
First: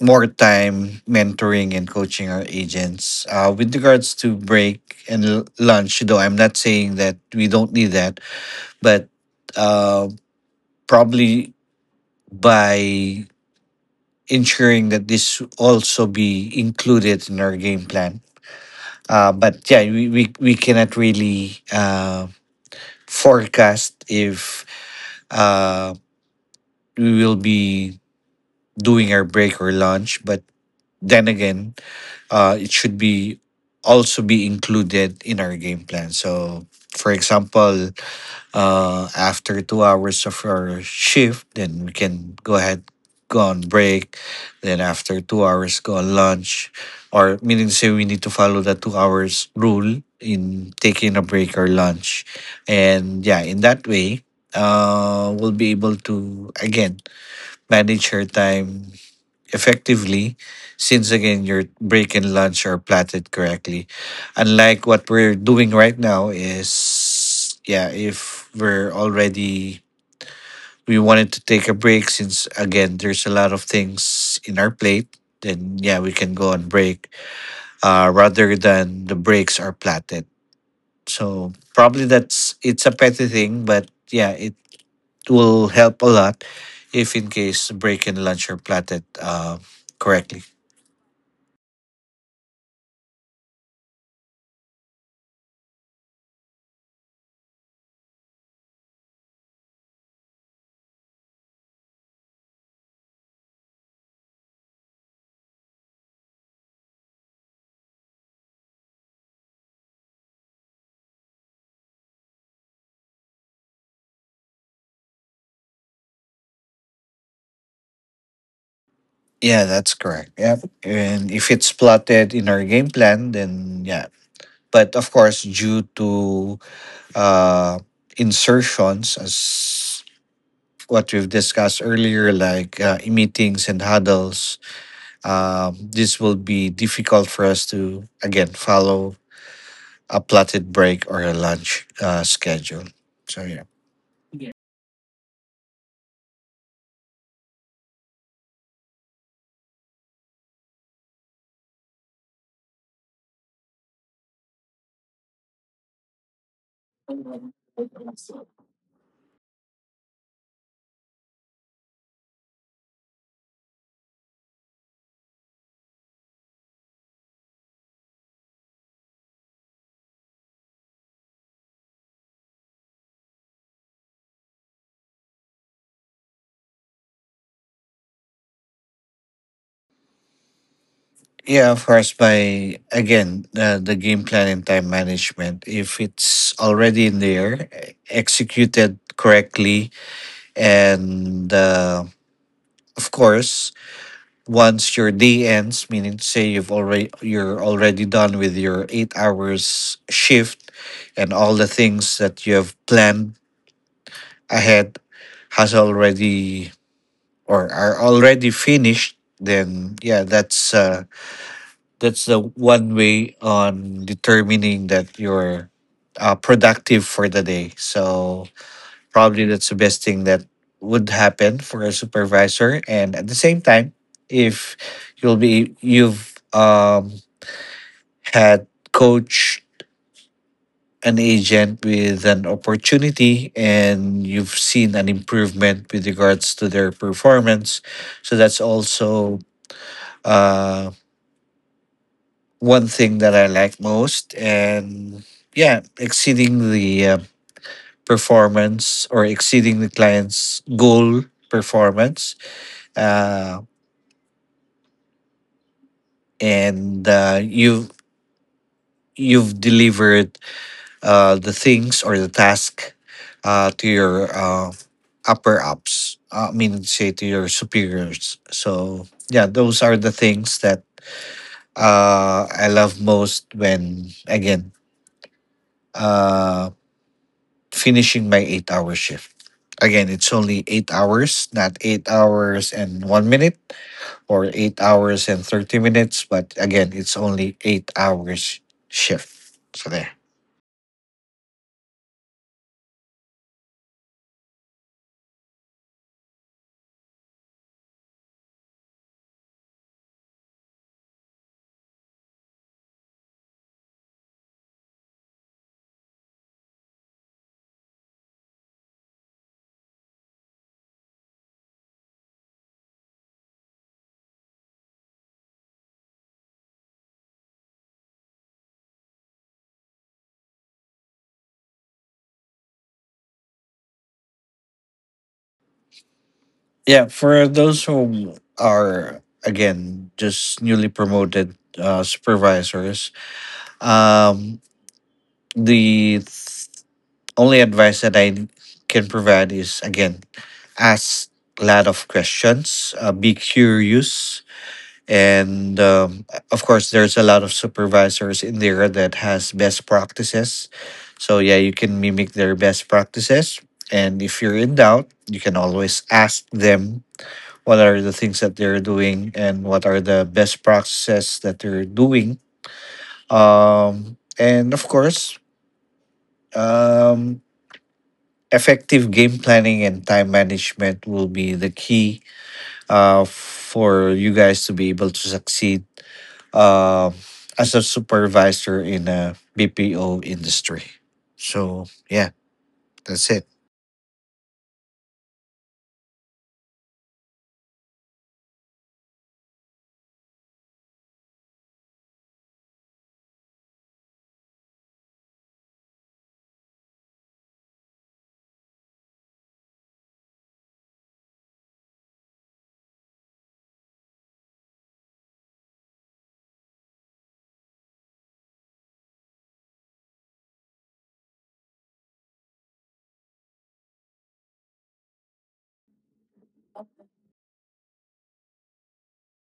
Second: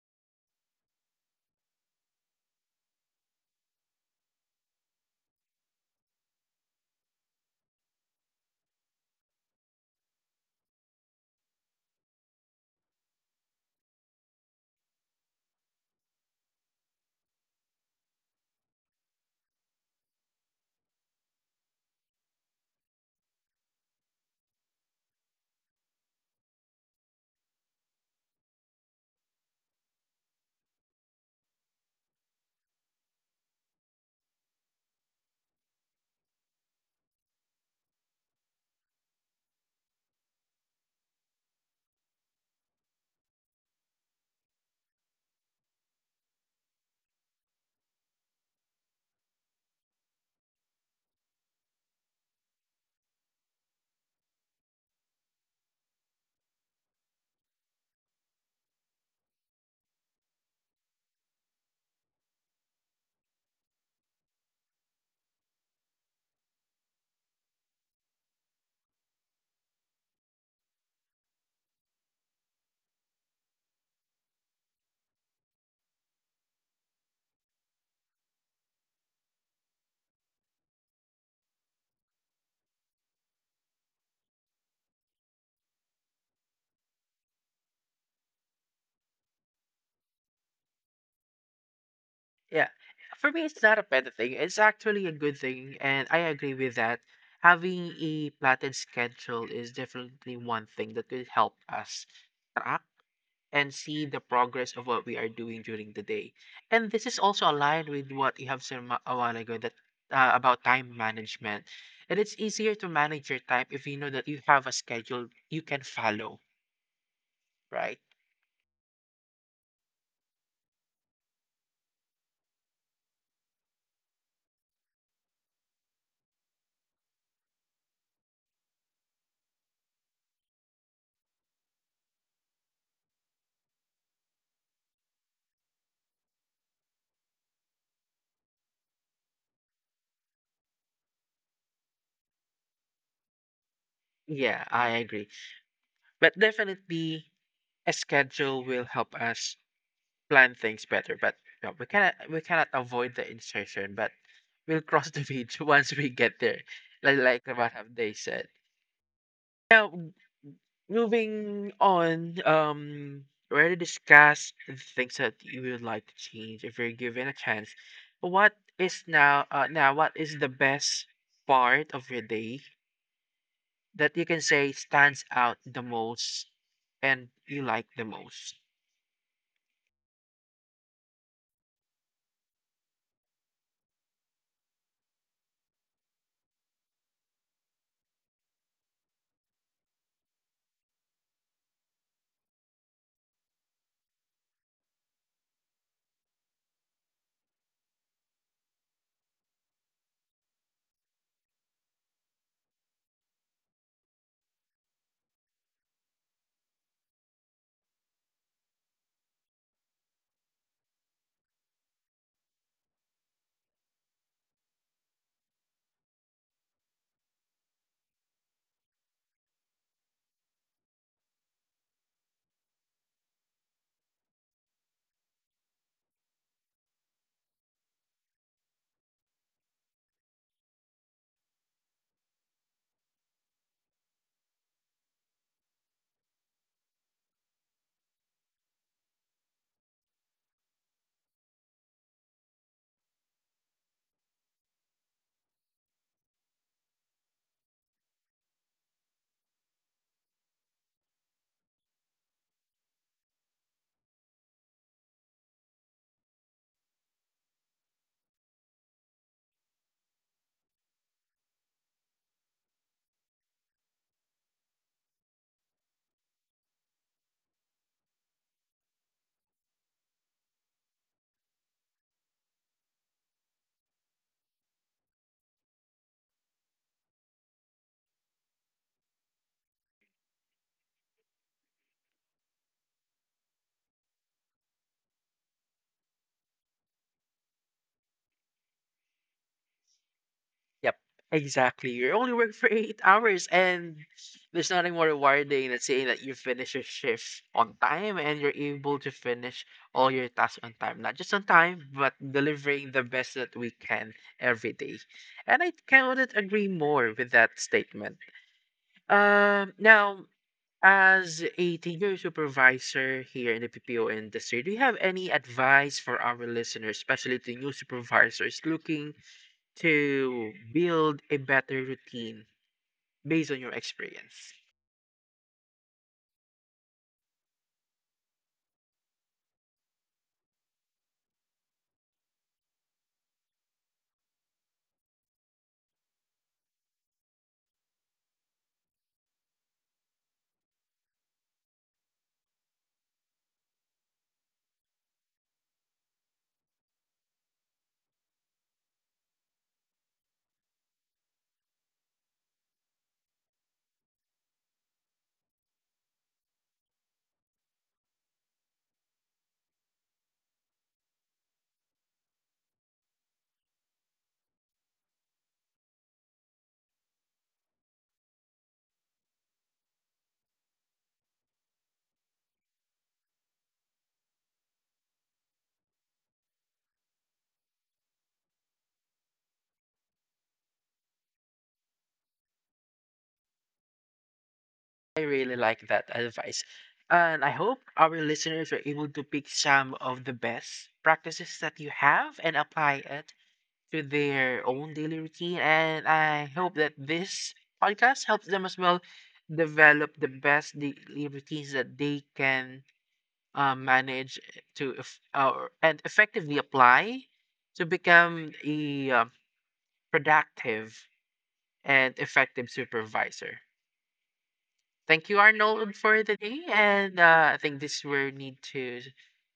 [SPEAKER 2] more time mentoring and coaching our agents uh, with regards to break and l- lunch, though I'm not saying that we don't need that. But uh, probably by ensuring that this also be included in our game plan. Uh, but yeah, we, we, we cannot really uh, forecast if uh, we will be doing our break or lunch. But then again, uh, it should be also be included in our game plan. So, for example, uh, after two hours of our shift, then we can go ahead, go on break. Then after two hours, go on lunch. Or meaning to say we need to follow the two hours rule in taking a break or lunch. And yeah, in that way, uh, we'll be able to again manage her time effectively, since again your break and lunch are platted correctly. Unlike what we're doing right now is yeah, if we're already we wanted to take a break since again there's a lot of things in our plate, then yeah, we can go on break. Uh rather than the breaks are platted. So probably that's it's a petty thing, but yeah, it will help a lot if in case break and lunch are platted uh, correctly.
[SPEAKER 1] Yeah, for me, it's not a bad thing. It's actually a good thing, and I agree with that. Having a plotted schedule is definitely one thing that could help us and see the progress of what we are doing during the day. And this is also aligned with what you have said ma- a while ago that uh, about time management. And it's easier to manage your time if you know that you have a schedule you can follow, right?
[SPEAKER 2] Yeah, that's correct. Yep. And if it's plotted in our game plan, then yeah. But of course, due to uh, insertions, as what we've discussed earlier, like uh, meetings and huddles, um, this will be difficult for us to, again, follow a plotted break or a lunch uh, schedule. So, yeah.
[SPEAKER 1] Yeah, I agree. But definitely a schedule will help us plan things better. But you know, we cannot, we cannot avoid the insertion, but we'll cross the bridge once we get there. Like like what have they said. Now, moving on, um, already discussed the things that you would like to change if you're given a chance. But what is now, uh, now what is the best part of your day that you can say stands out the most and you like the most?
[SPEAKER 2] Yeah, of course. By again, uh, the game plan and time management. If it's already in there, e- executed correctly, and uh, of course, once your day ends, meaning to say you've already you're already done with your eight hours shift, and all the things that you have planned ahead has already or are already finished. Then yeah, that's uh, that's the one way on determining that you're uh, productive for the day. So probably that's the best thing that would happen for a supervisor. And at the same time, if you'll be you've um, had coach an agent with an opportunity and you've seen an improvement with regards to their performance, so that's also uh, one thing that I like most, and yeah, exceeding the uh, performance or exceeding the client's goal performance, uh, and uh, you you've delivered uh, the things or the task uh, to your uh, upper ups. uh, I mean, say to your superiors. So yeah, those are the things that uh, I love most when again. Uh, Finishing my eight hour shift. Again, it's only eight hours, not eight hours and one minute or eight hours and thirty minutes, but again, it's only eight hours shift. So, there.
[SPEAKER 1] Yep, exactly. You only work for eight hours, and there's nothing more rewarding than saying that you finish your shift on time and you're able to finish all your tasks on time. Not just on time, but delivering the best that we can every day. And I cannot agree more with that statement. Um, now, as a senior supervisor here in the P P O industry, do you have any advice for our listeners, especially to new supervisors looking to build a better routine based on your experience?
[SPEAKER 2] Yeah, for those who are, again, just newly promoted uh, supervisors, um, the th- only advice that I can provide is again, ask a lot of questions, uh, be curious, and um, of course there's a lot of supervisors in there that has best practices, so yeah, you can mimic their best practices. And if you're in doubt, you can always ask them what are the things that they're doing and what are the best practices that they're doing. Um, and of course, um, effective game planning and time management will be the key uh, for you guys to be able to succeed um as a supervisor in a B P O industry. So yeah, that's it.
[SPEAKER 1] I really like that advice. And I hope our listeners are able to pick some of the best practices that you have and apply it to their own daily routine. And I hope that this podcast helps them as well, develop the best daily routines that they can uh, manage to eff- uh, and effectively apply to become a uh, productive and effective supervisor. Thank you, Arnold, for the day. And uh, I think this will need to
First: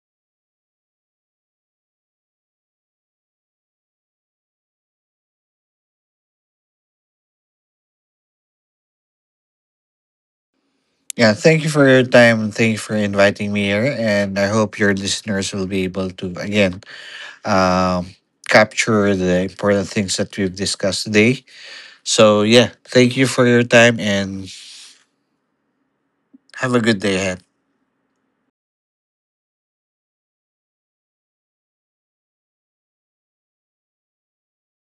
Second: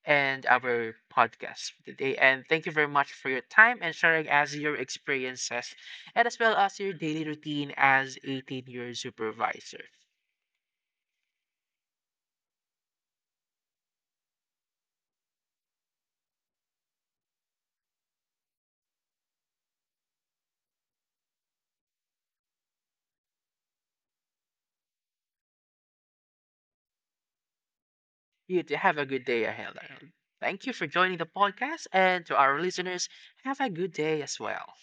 [SPEAKER 1] end our podcast for today. And thank you very much for your time and sharing as your experiences, and as well as your daily routine as eighteen year supervisor.
[SPEAKER 2] Yeah, thank you for your time and thank you for inviting me here. And I hope your listeners will be able to again um, capture the important things that we've discussed today. So yeah, thank you for your time and have a good day ahead.
[SPEAKER 1] You to have a good day ahead, Arnold. Thank you for joining the podcast. And to our listeners, have a good day as well.